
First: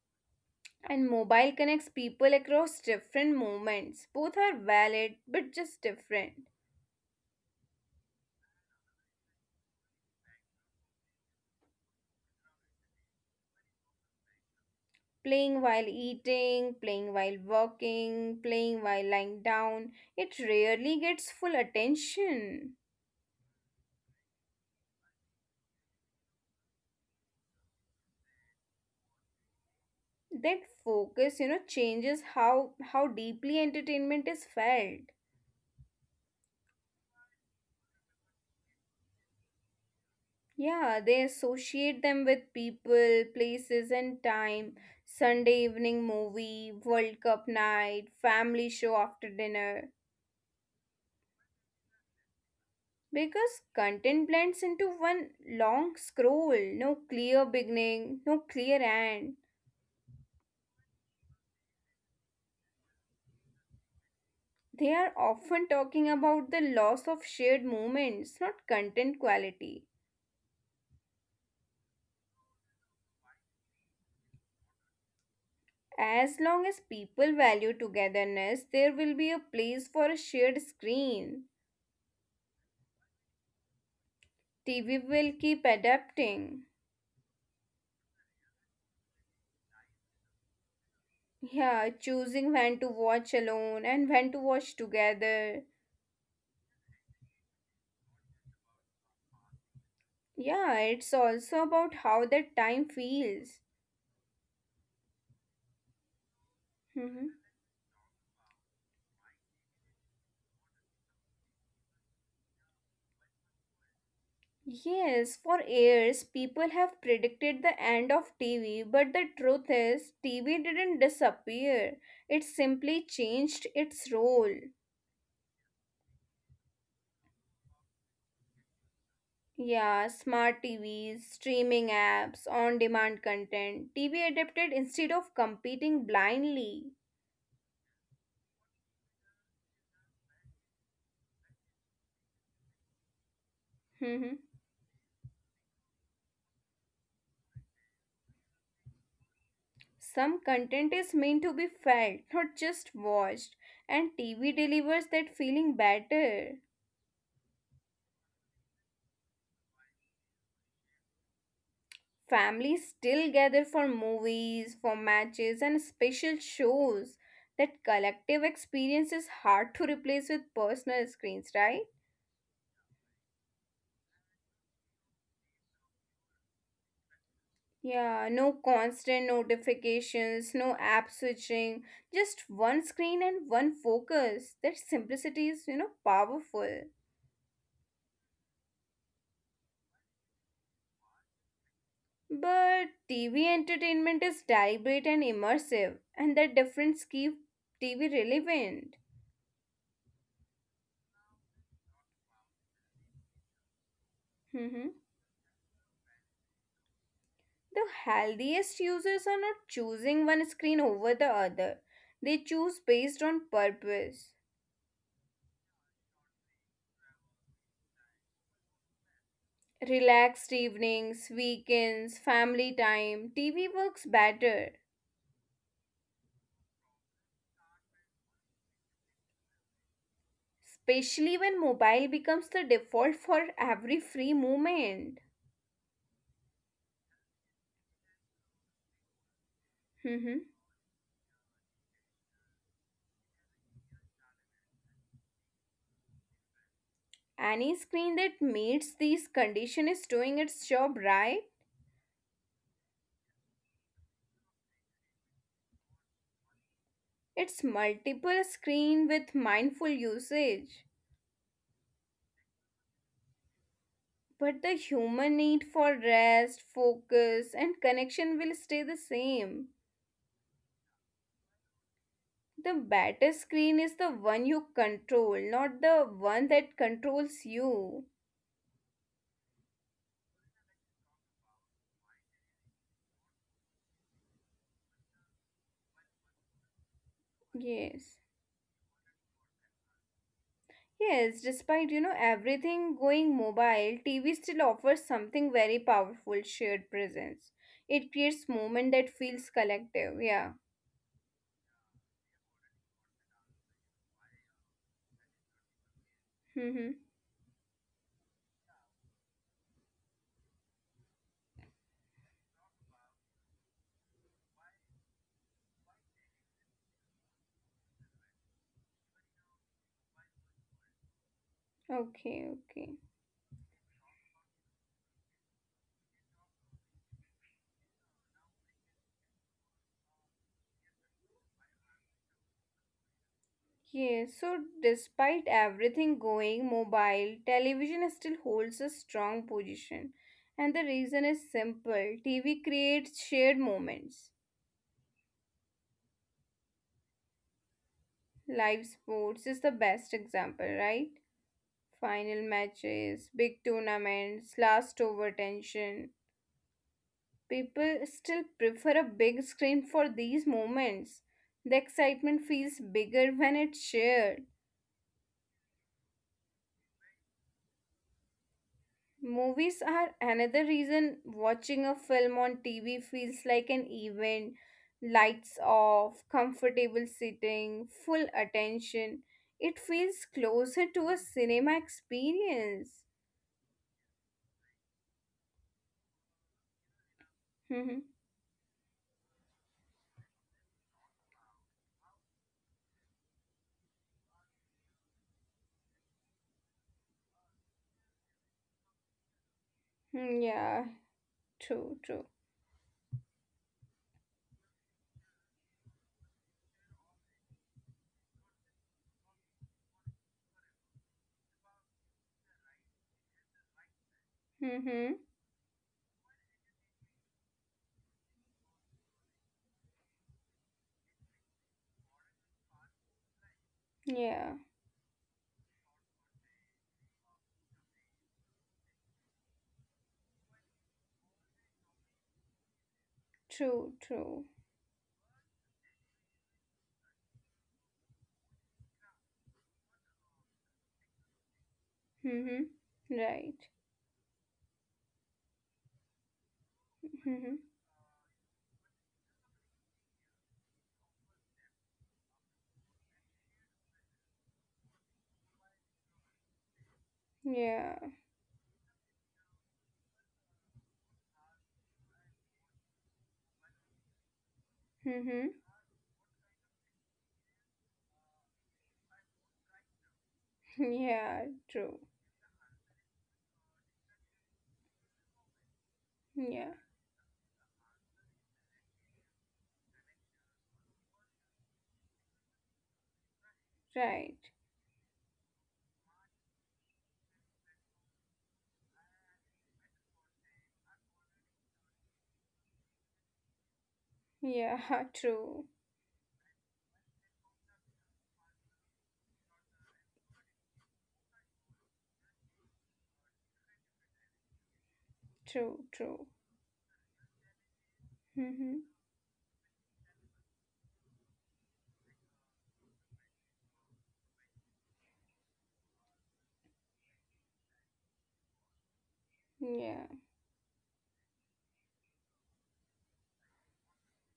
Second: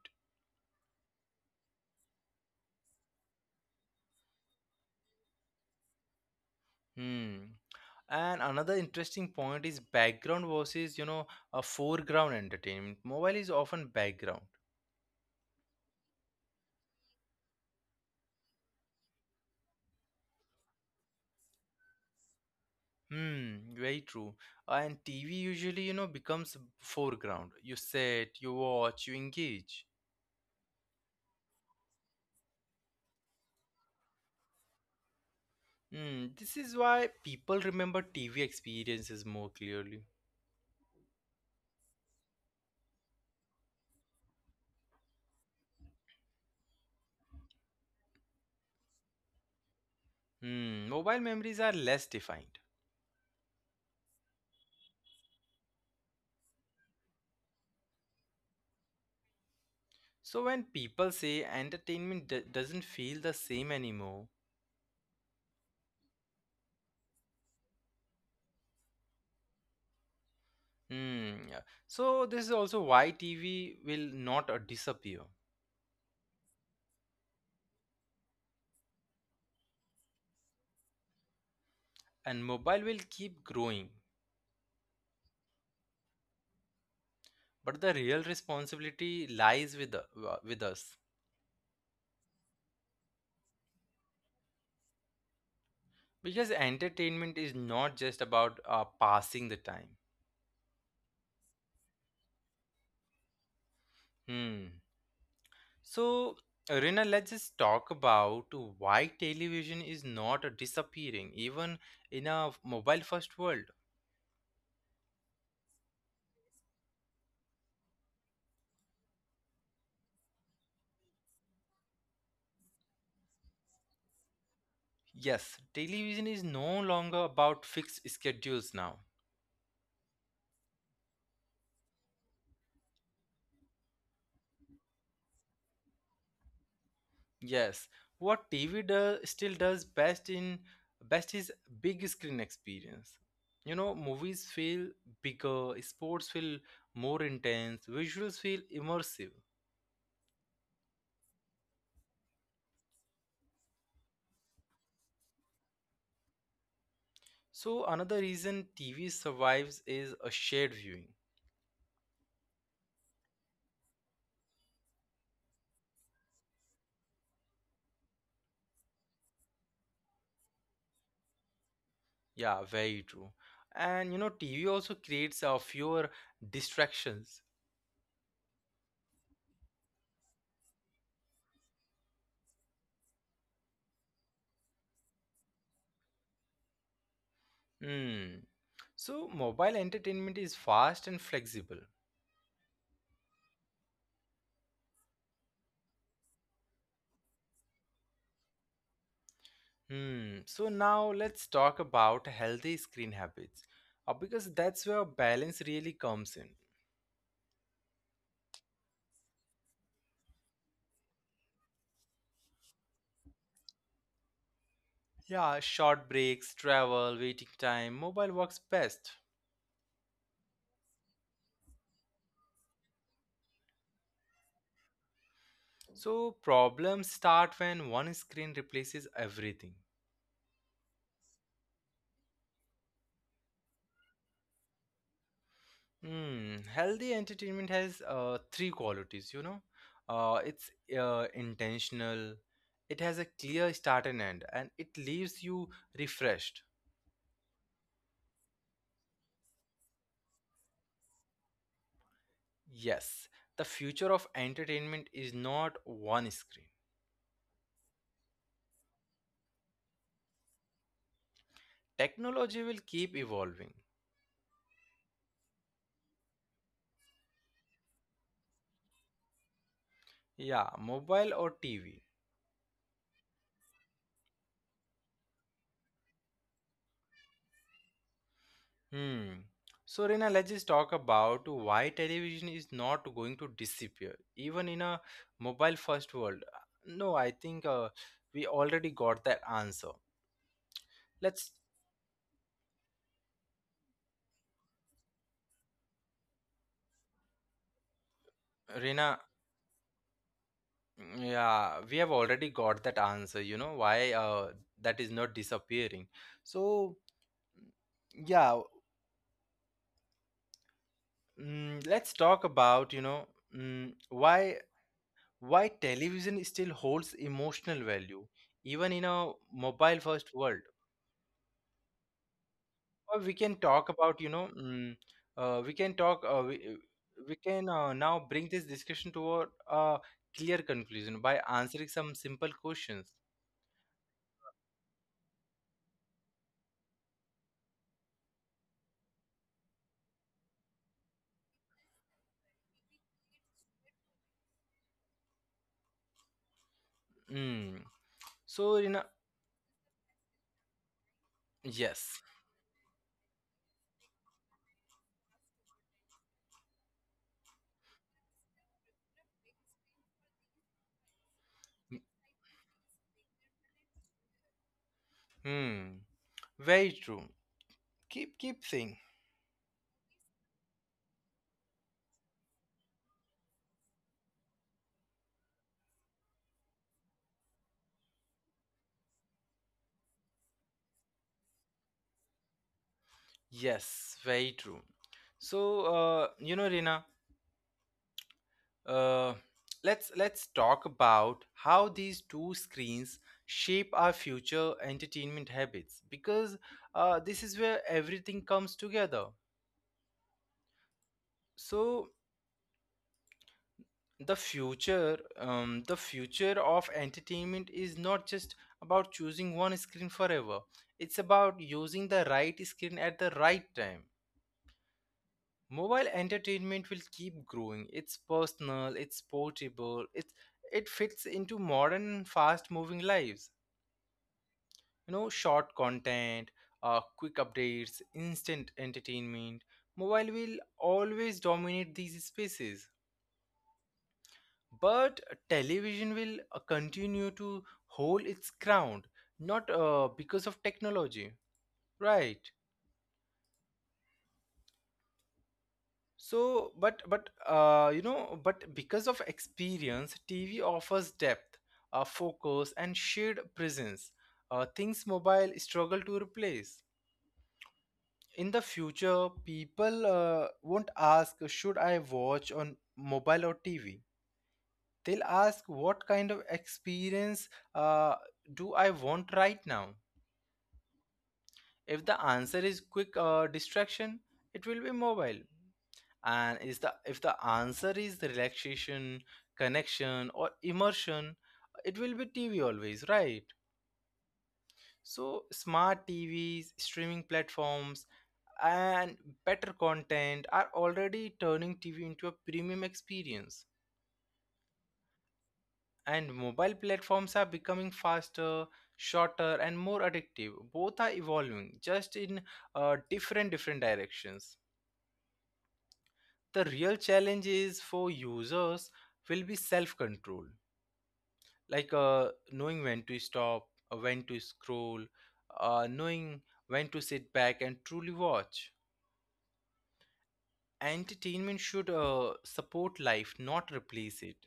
Speaker 2: And mobile connects people across different moments. Both are valid, but just different.
Speaker 1: Hmm. And another interesting point is background versus, you know, a foreground entertainment. Mobile is often background.
Speaker 2: Playing while eating, playing while walking, playing while lying down, it rarely gets full attention.
Speaker 1: Hmm, very true. And TV usually, you know, becomes foreground. You sit, you watch, you engage.
Speaker 2: That focus, you know, changes how deeply entertainment is felt.
Speaker 1: Hmm, this is why people remember TV experiences more clearly.
Speaker 2: Yeah, they associate them with people, places, and time. Sunday evening movie, World Cup night, family show after dinner.
Speaker 1: Hmm, mobile memories are less defined.
Speaker 2: Because content blends into one long scroll, no clear beginning, no clear end.
Speaker 1: So when people say entertainment doesn't feel the same anymore.
Speaker 2: They are often talking about the loss of shared moments, not content quality.
Speaker 1: Hmm. Yeah. So this is also why TV will not disappear
Speaker 2: As long as people value togetherness, there will be a place for a shared screen.
Speaker 1: and mobile will keep growing.
Speaker 2: TV will keep adapting.
Speaker 1: But the real responsibility lies with us
Speaker 2: Yeah, choosing when to watch alone and when to watch together.
Speaker 1: because entertainment is not just about passing the time.
Speaker 2: Yeah, it's also about how that time feels.
Speaker 1: Hmm. So, Rina,
Speaker 2: Mhm.
Speaker 1: let's just talk about why television is not disappearing, even in a mobile first world.
Speaker 2: Yes, for years people have predicted the end of TV, but the truth is, TV didn't disappear. It simply changed its role.
Speaker 1: Yes, television is no longer about fixed schedules now.
Speaker 2: Yeah, smart TVs, streaming apps, on demand content. TV adapted instead of competing blindly.
Speaker 1: Yes, what TV does still does best, in best is big screen experience. You know, movies
Speaker 2: (laughs)
Speaker 1: feel bigger, sports feel more intense, visuals feel immersive.
Speaker 2: Some content is meant to be felt, not just watched, and TV delivers that feeling better.
Speaker 1: So another reason TV survives is a shared viewing.
Speaker 2: Families still gather for movies, for matches, and special shows. That collective experience is hard to replace with personal screens, right?
Speaker 1: Yeah, very true. And you know, TV also creates a fewer distractions.
Speaker 2: Yeah, no constant notifications, no app switching, just one screen and one focus. That simplicity is, you know, powerful.
Speaker 1: Hmm. So mobile entertainment is fast and flexible.
Speaker 2: But TV entertainment is deliberate and immersive, and that difference keeps TV relevant.
Speaker 1: Hmm. So now let's talk about healthy screen habits, because that's where
Speaker 2: Mhm.
Speaker 1: balance really comes in.
Speaker 2: The healthiest users are not choosing one screen over the other. They choose based on purpose.
Speaker 1: Yeah, short breaks, travel, waiting time, mobile works best.
Speaker 2: Relaxed evenings, weekends, family time, TV works better,
Speaker 1: So problems start when one screen replaces everything.
Speaker 2: especially when mobile becomes the default for every free moment.
Speaker 1: Hmm. Healthy entertainment has three qualities. You know,
Speaker 2: Mhm.
Speaker 1: it's intentional. It has a clear start and end, and it leaves you refreshed.
Speaker 2: Any screen that meets these conditions is doing its job right.
Speaker 1: Yes, the future of entertainment is not one screen.
Speaker 2: It's multiple screen with mindful usage.
Speaker 1: Technology will keep evolving.
Speaker 2: But the human need for rest, focus, and connection will stay the same.
Speaker 1: Yeah, mobile or TV.
Speaker 2: The better screen is the one you control, not the one that controls you.
Speaker 1: Hmm. So, Rina, let's just talk about why television is not going to disappear, even in a mobile first world. No, I think
Speaker 2: Yes.
Speaker 1: we already got that answer.
Speaker 2: Yes,
Speaker 1: Let's,
Speaker 2: despite you know everything going mobile, TV still offers something very powerful, shared presence. It creates moment that
Speaker 1: Rina,
Speaker 2: feels collective. Yeah.
Speaker 1: yeah, we have already got that answer, you know, why that is not disappearing.
Speaker 2: Mm-hmm.
Speaker 1: So, yeah. Mm, let's talk about, you know, mm, why television still holds emotional value even in a mobile first world.
Speaker 2: Okay, okay.
Speaker 1: Or we can talk about, you know, uh, we can talk uh, we, we can now bring this discussion toward a clear conclusion by answering some simple questions.
Speaker 2: Yes, so despite everything going mobile, television still holds a strong position. And the reason is simple, TV creates shared moments.
Speaker 1: Mm. So
Speaker 2: Live
Speaker 1: you know,
Speaker 2: sports is the best example, right?
Speaker 1: yes.
Speaker 2: Final matches, big tournaments, last over tension. People still prefer a big screen for these moments. The excitement feels bigger when it's shared.
Speaker 1: Hmm. Very true. Keep saying
Speaker 2: Movies are another reason watching a film on TV feels like an event. Lights off, comfortable sitting, full attention. It feels closer to a cinema experience.
Speaker 1: yes. Very true. So you know, Rina,
Speaker 2: Mhm.
Speaker 1: uh, let's talk about how these two screens shape our future entertainment habits because this is where everything comes together.
Speaker 2: Yeah, true,
Speaker 1: So
Speaker 2: true.
Speaker 1: the future of entertainment is not just about choosing one screen forever. It's about using the right screen at the right time.
Speaker 2: Mm-hmm.
Speaker 1: Mobile entertainment will keep growing. It's personal, it's portable, it fits into modern fast moving lives.
Speaker 2: Yeah,
Speaker 1: You know, short content, quick updates, instant entertainment, mobile will always dominate these spaces.
Speaker 2: true, true.
Speaker 1: But television will continue to hold its ground, not because of technology, right?
Speaker 2: Mm-hmm. Right.
Speaker 1: So, but
Speaker 2: Mm-hmm.
Speaker 1: you know, but because of experience, TV offers depth, focus, and shared presence, things mobile struggle to replace.
Speaker 2: Yeah.
Speaker 1: In the future, people won't ask, should I watch on mobile or TV? They'll
Speaker 2: Mm-hmm.
Speaker 1: ask, what kind of experience uh, do I want right now?
Speaker 2: Yeah,
Speaker 1: If
Speaker 2: true.
Speaker 1: the answer is quick distraction, it will be mobile. and
Speaker 2: Yeah,
Speaker 1: is the if the answer is relaxation, connection, or immersion, it will be TV always, right?
Speaker 2: right.
Speaker 1: So, smart TVs, streaming platforms, and better content are already turning TV into a premium experience.
Speaker 2: Yeah, (laughs) true,
Speaker 1: And mobile platforms are becoming faster, shorter, and more addictive. Both are evolving, just in different directions.
Speaker 2: true, true.
Speaker 1: The real challenge is for
Speaker 2: Mm-hmm.
Speaker 1: users, will be self-control, like knowing when to stop, when to scroll, knowing when to sit back and truly watch.
Speaker 2: Yeah,
Speaker 1: Entertainment should support life, not replace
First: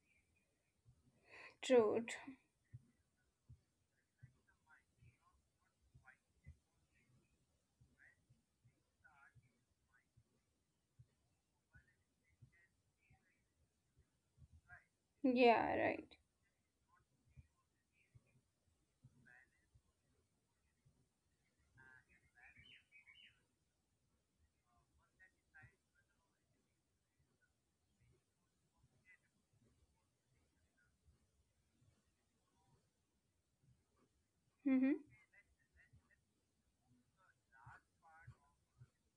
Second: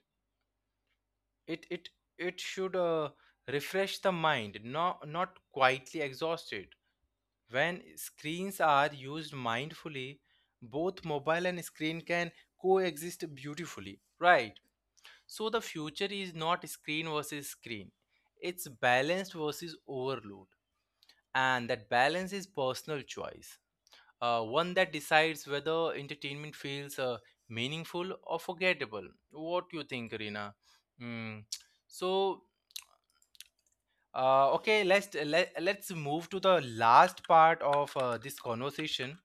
Speaker 1: it it
Speaker 2: true. True.
Speaker 1: it should refresh the mind, not quietly exhaust it. When screens are used mindfully, both mobile and screen can coexist beautifully, right? So the
Speaker 2: Yeah, right.
Speaker 1: future is not screen versus screen, it's balanced versus overload. And that balance is personal choice, one that decides whether entertainment feels meaningful or forgettable. What do you think, Rina? Mm. So, okay,
Speaker 2: Mm-hmm.
Speaker 1: let's move to the last part of this conversation.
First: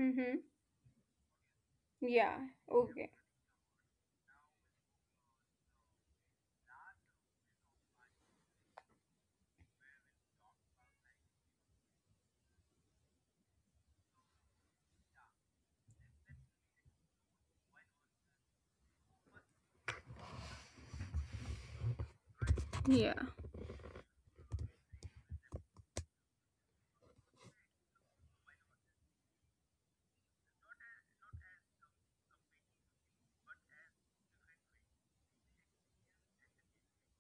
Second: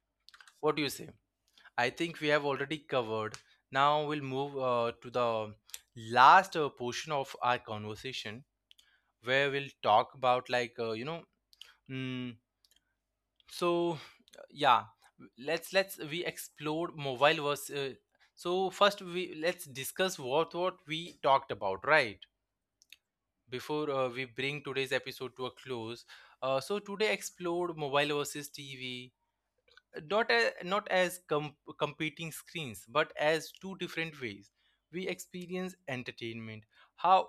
Speaker 2: Mm-hmm.
Speaker 1: What do you say? I think we
Speaker 2: Yeah,
Speaker 1: have already
Speaker 2: okay.
Speaker 1: covered. Now we'll move to the last portion of our conversation where we'll talk about, like, you know. Mm, so yeah, let's we explore mobile versus, so first, we let's discuss what we talked about, right,
Speaker 2: Yeah.
Speaker 1: before we bring today's episode to a close. So today explored mobile versus TV, not as competing screens but as two different ways we experience entertainment. How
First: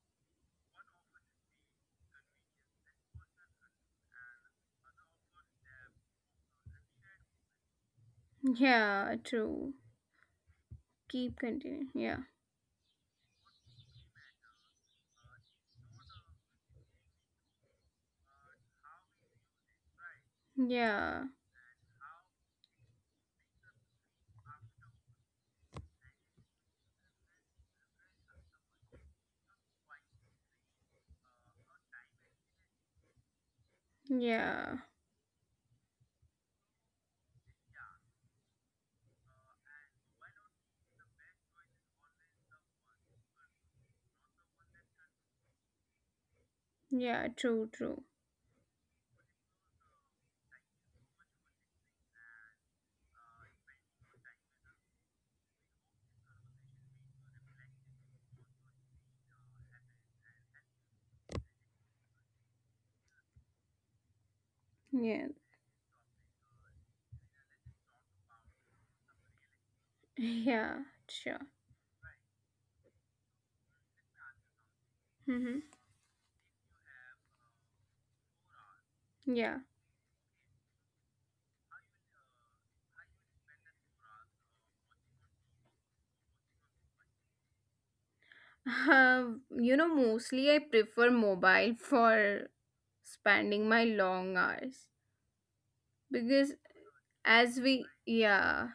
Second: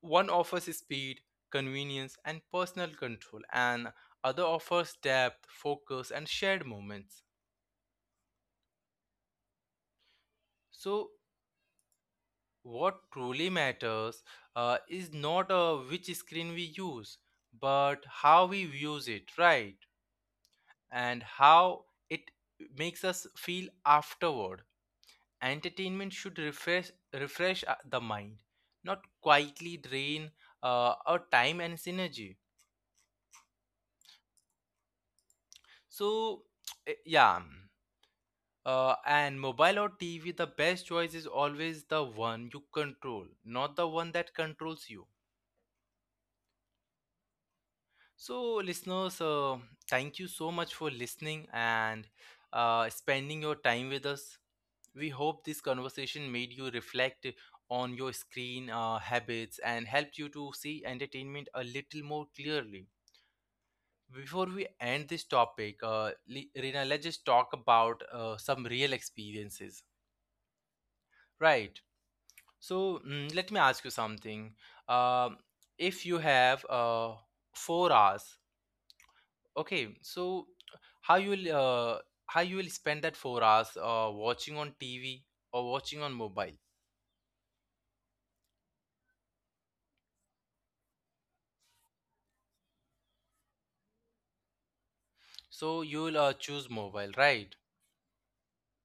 Speaker 1: one offers speed, convenience, and personal control, and other offers depth, focus, and shared moments.
Speaker 2: Yeah, true.
Speaker 1: So,
Speaker 2: Keep continuing. Yeah.
Speaker 1: what truly matters is not which screen we use, but how we use it, right?
Speaker 2: Yeah.
Speaker 1: And how it makes us feel afterward. Entertainment should refresh the mind, not quietly drain our time and synergy.
Speaker 2: Yeah.
Speaker 1: So, (tsk) yeah. And mobile or TV, the best choice is always the one you control, not the one that controls you.
Speaker 2: Yeah, true, true.
Speaker 1: So, listeners, thank you so much for listening and spending your time with us. We hope this conversation made you reflect on your screen habits and helped you to see entertainment a little more clearly. Before we
Speaker 2: Yeah.
Speaker 1: end this topic, Reena, let's just talk about some real experiences,
Speaker 2: (laughs) Yeah, sure.
Speaker 1: right? So, let me ask you something.
Speaker 2: Mm-hmm.
Speaker 1: Um if you have 4 hours.
Speaker 2: Yeah.
Speaker 1: Okay, so how you will uh, how you will spend that 4 hours watching on TV or watching on mobile?
Speaker 2: Mostly I prefer mobile for spending my long hours
Speaker 1: So you will
Speaker 2: because
Speaker 1: choose mobile, right?
Speaker 2: as we yeah.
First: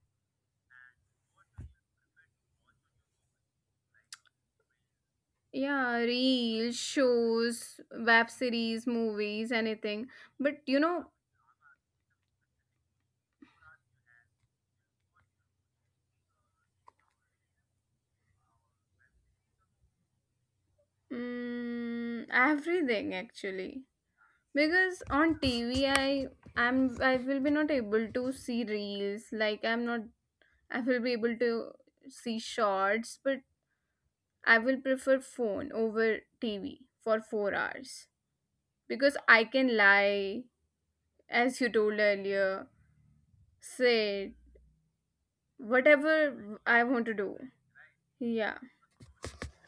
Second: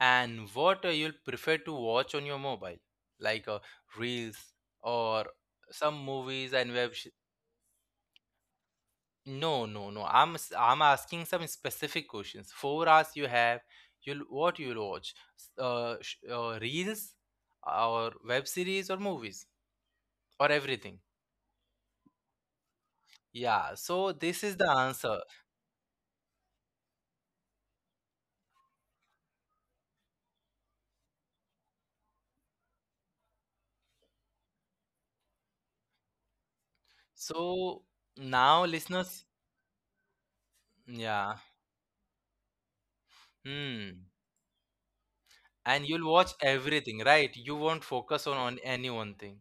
Speaker 1: And what you'll prefer to watch on your mobile, like reels or
Speaker 2: Yeah,
Speaker 1: some movies
Speaker 2: reels,
Speaker 1: and web.
Speaker 2: shows, web series, movies,
Speaker 1: No, no,
Speaker 2: anything.
Speaker 1: no. I'm
Speaker 2: But
Speaker 1: s-
Speaker 2: you
Speaker 1: I'm
Speaker 2: know,
Speaker 1: asking some specific questions. 4 hours you have. You'll What you'll watch? Reels or web series or movies or everything.
Speaker 2: everything actually.
Speaker 1: Yeah, so this is the
Speaker 2: Because on
Speaker 1: answer.
Speaker 2: TV, I will be not able to see reels. Like I'm not, I will be able to see shorts, but I will prefer phone over TV for 4 hours
Speaker 1: So now,
Speaker 2: because I
Speaker 1: listeners,
Speaker 2: can lie, as
Speaker 1: yeah.
Speaker 2: you told earlier,
Speaker 1: hmm,
Speaker 2: sit,
Speaker 1: and you'll watch
Speaker 2: whatever I want to
Speaker 1: everything,
Speaker 2: do.
Speaker 1: right? You won't focus on,
Speaker 2: Yeah.
Speaker 1: on any one thing.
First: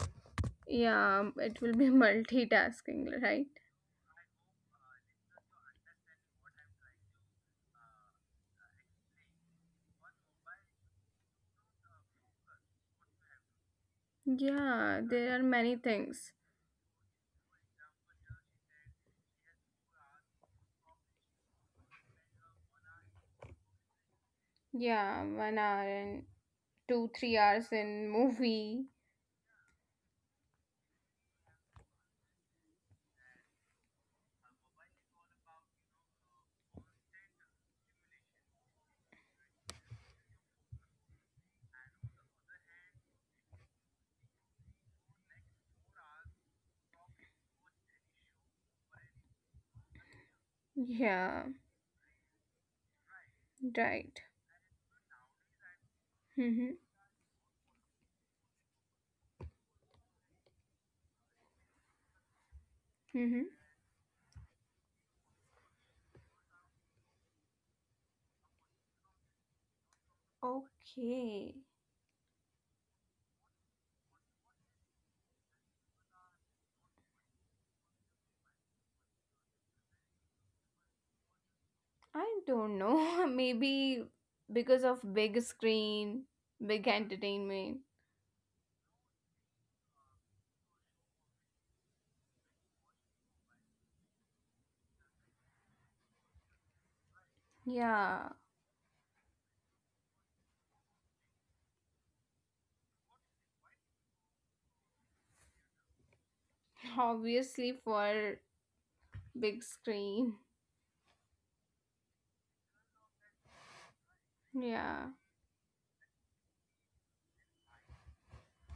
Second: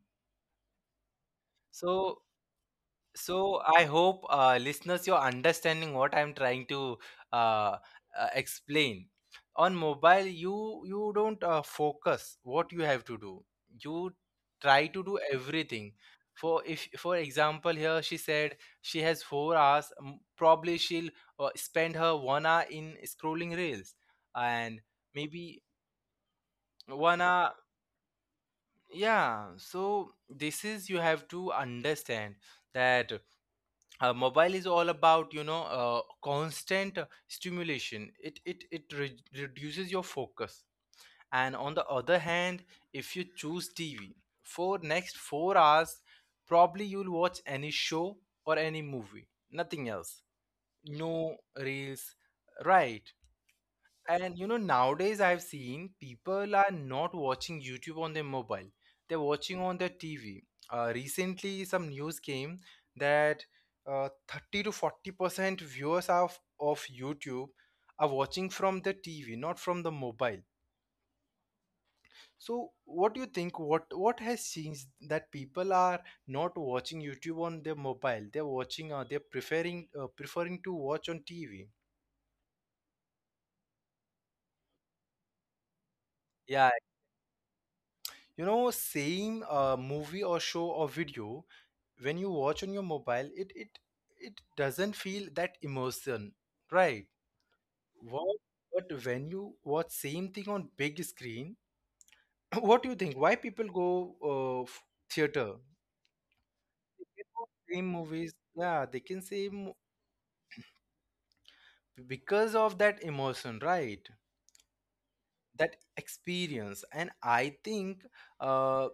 Speaker 2: Yeah, it will be (laughs)
Speaker 1: So
Speaker 2: multitasking, right?
Speaker 1: So, I hope listeners, you're understanding what I'm trying to uh, explain. On mobile, you don't focus what you have to do. You try
Speaker 2: Yeah,
Speaker 1: to do
Speaker 2: there are many
Speaker 1: everything.
Speaker 2: things.
Speaker 1: For if For example, here she said she has 4 hours. Probably she'll spend her one hour in scrolling reels, and
Speaker 2: Yeah,
Speaker 1: maybe
Speaker 2: 1 hour and 2,
Speaker 1: one
Speaker 2: three
Speaker 1: hour.
Speaker 2: hours in movie.
Speaker 1: Yeah. So this is, you have to understand that mobile is all about, constant stimulation. It reduces your focus, and on the other hand, if you choose TV for next 4 hours, probably you'll watch any show or any movie, nothing else, no
Speaker 2: Yeah,
Speaker 1: reels, right?
Speaker 2: right.
Speaker 1: And nowadays I've seen people are
Speaker 2: Mm-hmm.
Speaker 1: not watching YouTube on their mobile. They're watching on their TV. Recently, some news came that
Speaker 2: Mm-hmm.
Speaker 1: 30 to 40% viewers of YouTube are watching from the TV, not from the mobile.
Speaker 2: Okay.
Speaker 1: So, what do you think? What has changed that people are not watching YouTube on their mobile? They're watching. They're preferring to watch on TV.
Speaker 2: I don't know. (laughs) Maybe because of big screen,
Speaker 1: Yeah.
Speaker 2: big entertainment.
Speaker 1: You know, same movie or show or video, when you watch on your mobile, it doesn't feel that emotion, right? What,
Speaker 2: Yeah,
Speaker 1: but when you watch same thing on big screen, (coughs) (clears throat) what do you think? Why people go theater? They can watch same
Speaker 2: obviously
Speaker 1: movies,
Speaker 2: for
Speaker 1: yeah, they can say mo-
Speaker 2: big screen.
Speaker 1: because of that emotion, right?
Speaker 2: Yeah,
Speaker 1: That experience. And I think uh,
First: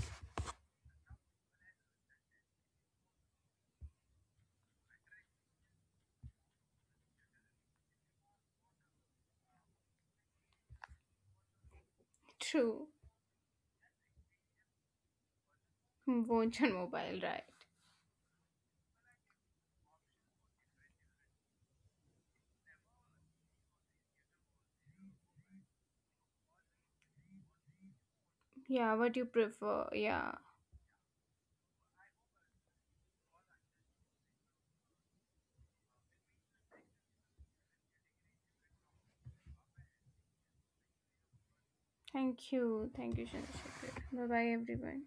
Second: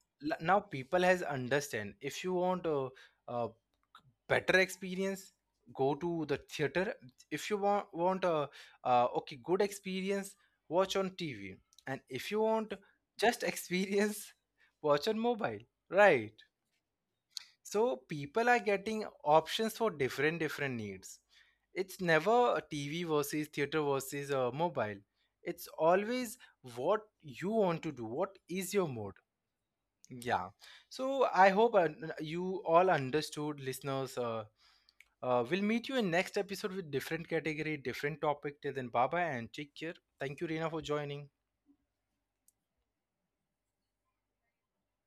Speaker 1: now people has understand. If you want uh, better experience, go to the theater. If you want a okay, good experience, watch on TV. And if you want
Speaker 2: true.
Speaker 1: just experience (laughs) watch on mobile, right?
Speaker 2: Watch on mobile, right?
Speaker 1: So people are getting options for different different needs. It's never a TV versus theater versus mobile. It's always what you want to do, what is your
Speaker 2: Yeah,
Speaker 1: mode.
Speaker 2: what you prefer. Yeah.
Speaker 1: Yeah. So I hope you all understood, listeners. We'll meet you in next episode with different category, different topic. Till then, bye bye and take care. Thank you, Reena, for joining.
Speaker 2: Thank you. Thank you, Chandrasekhar. Bye bye, everyone.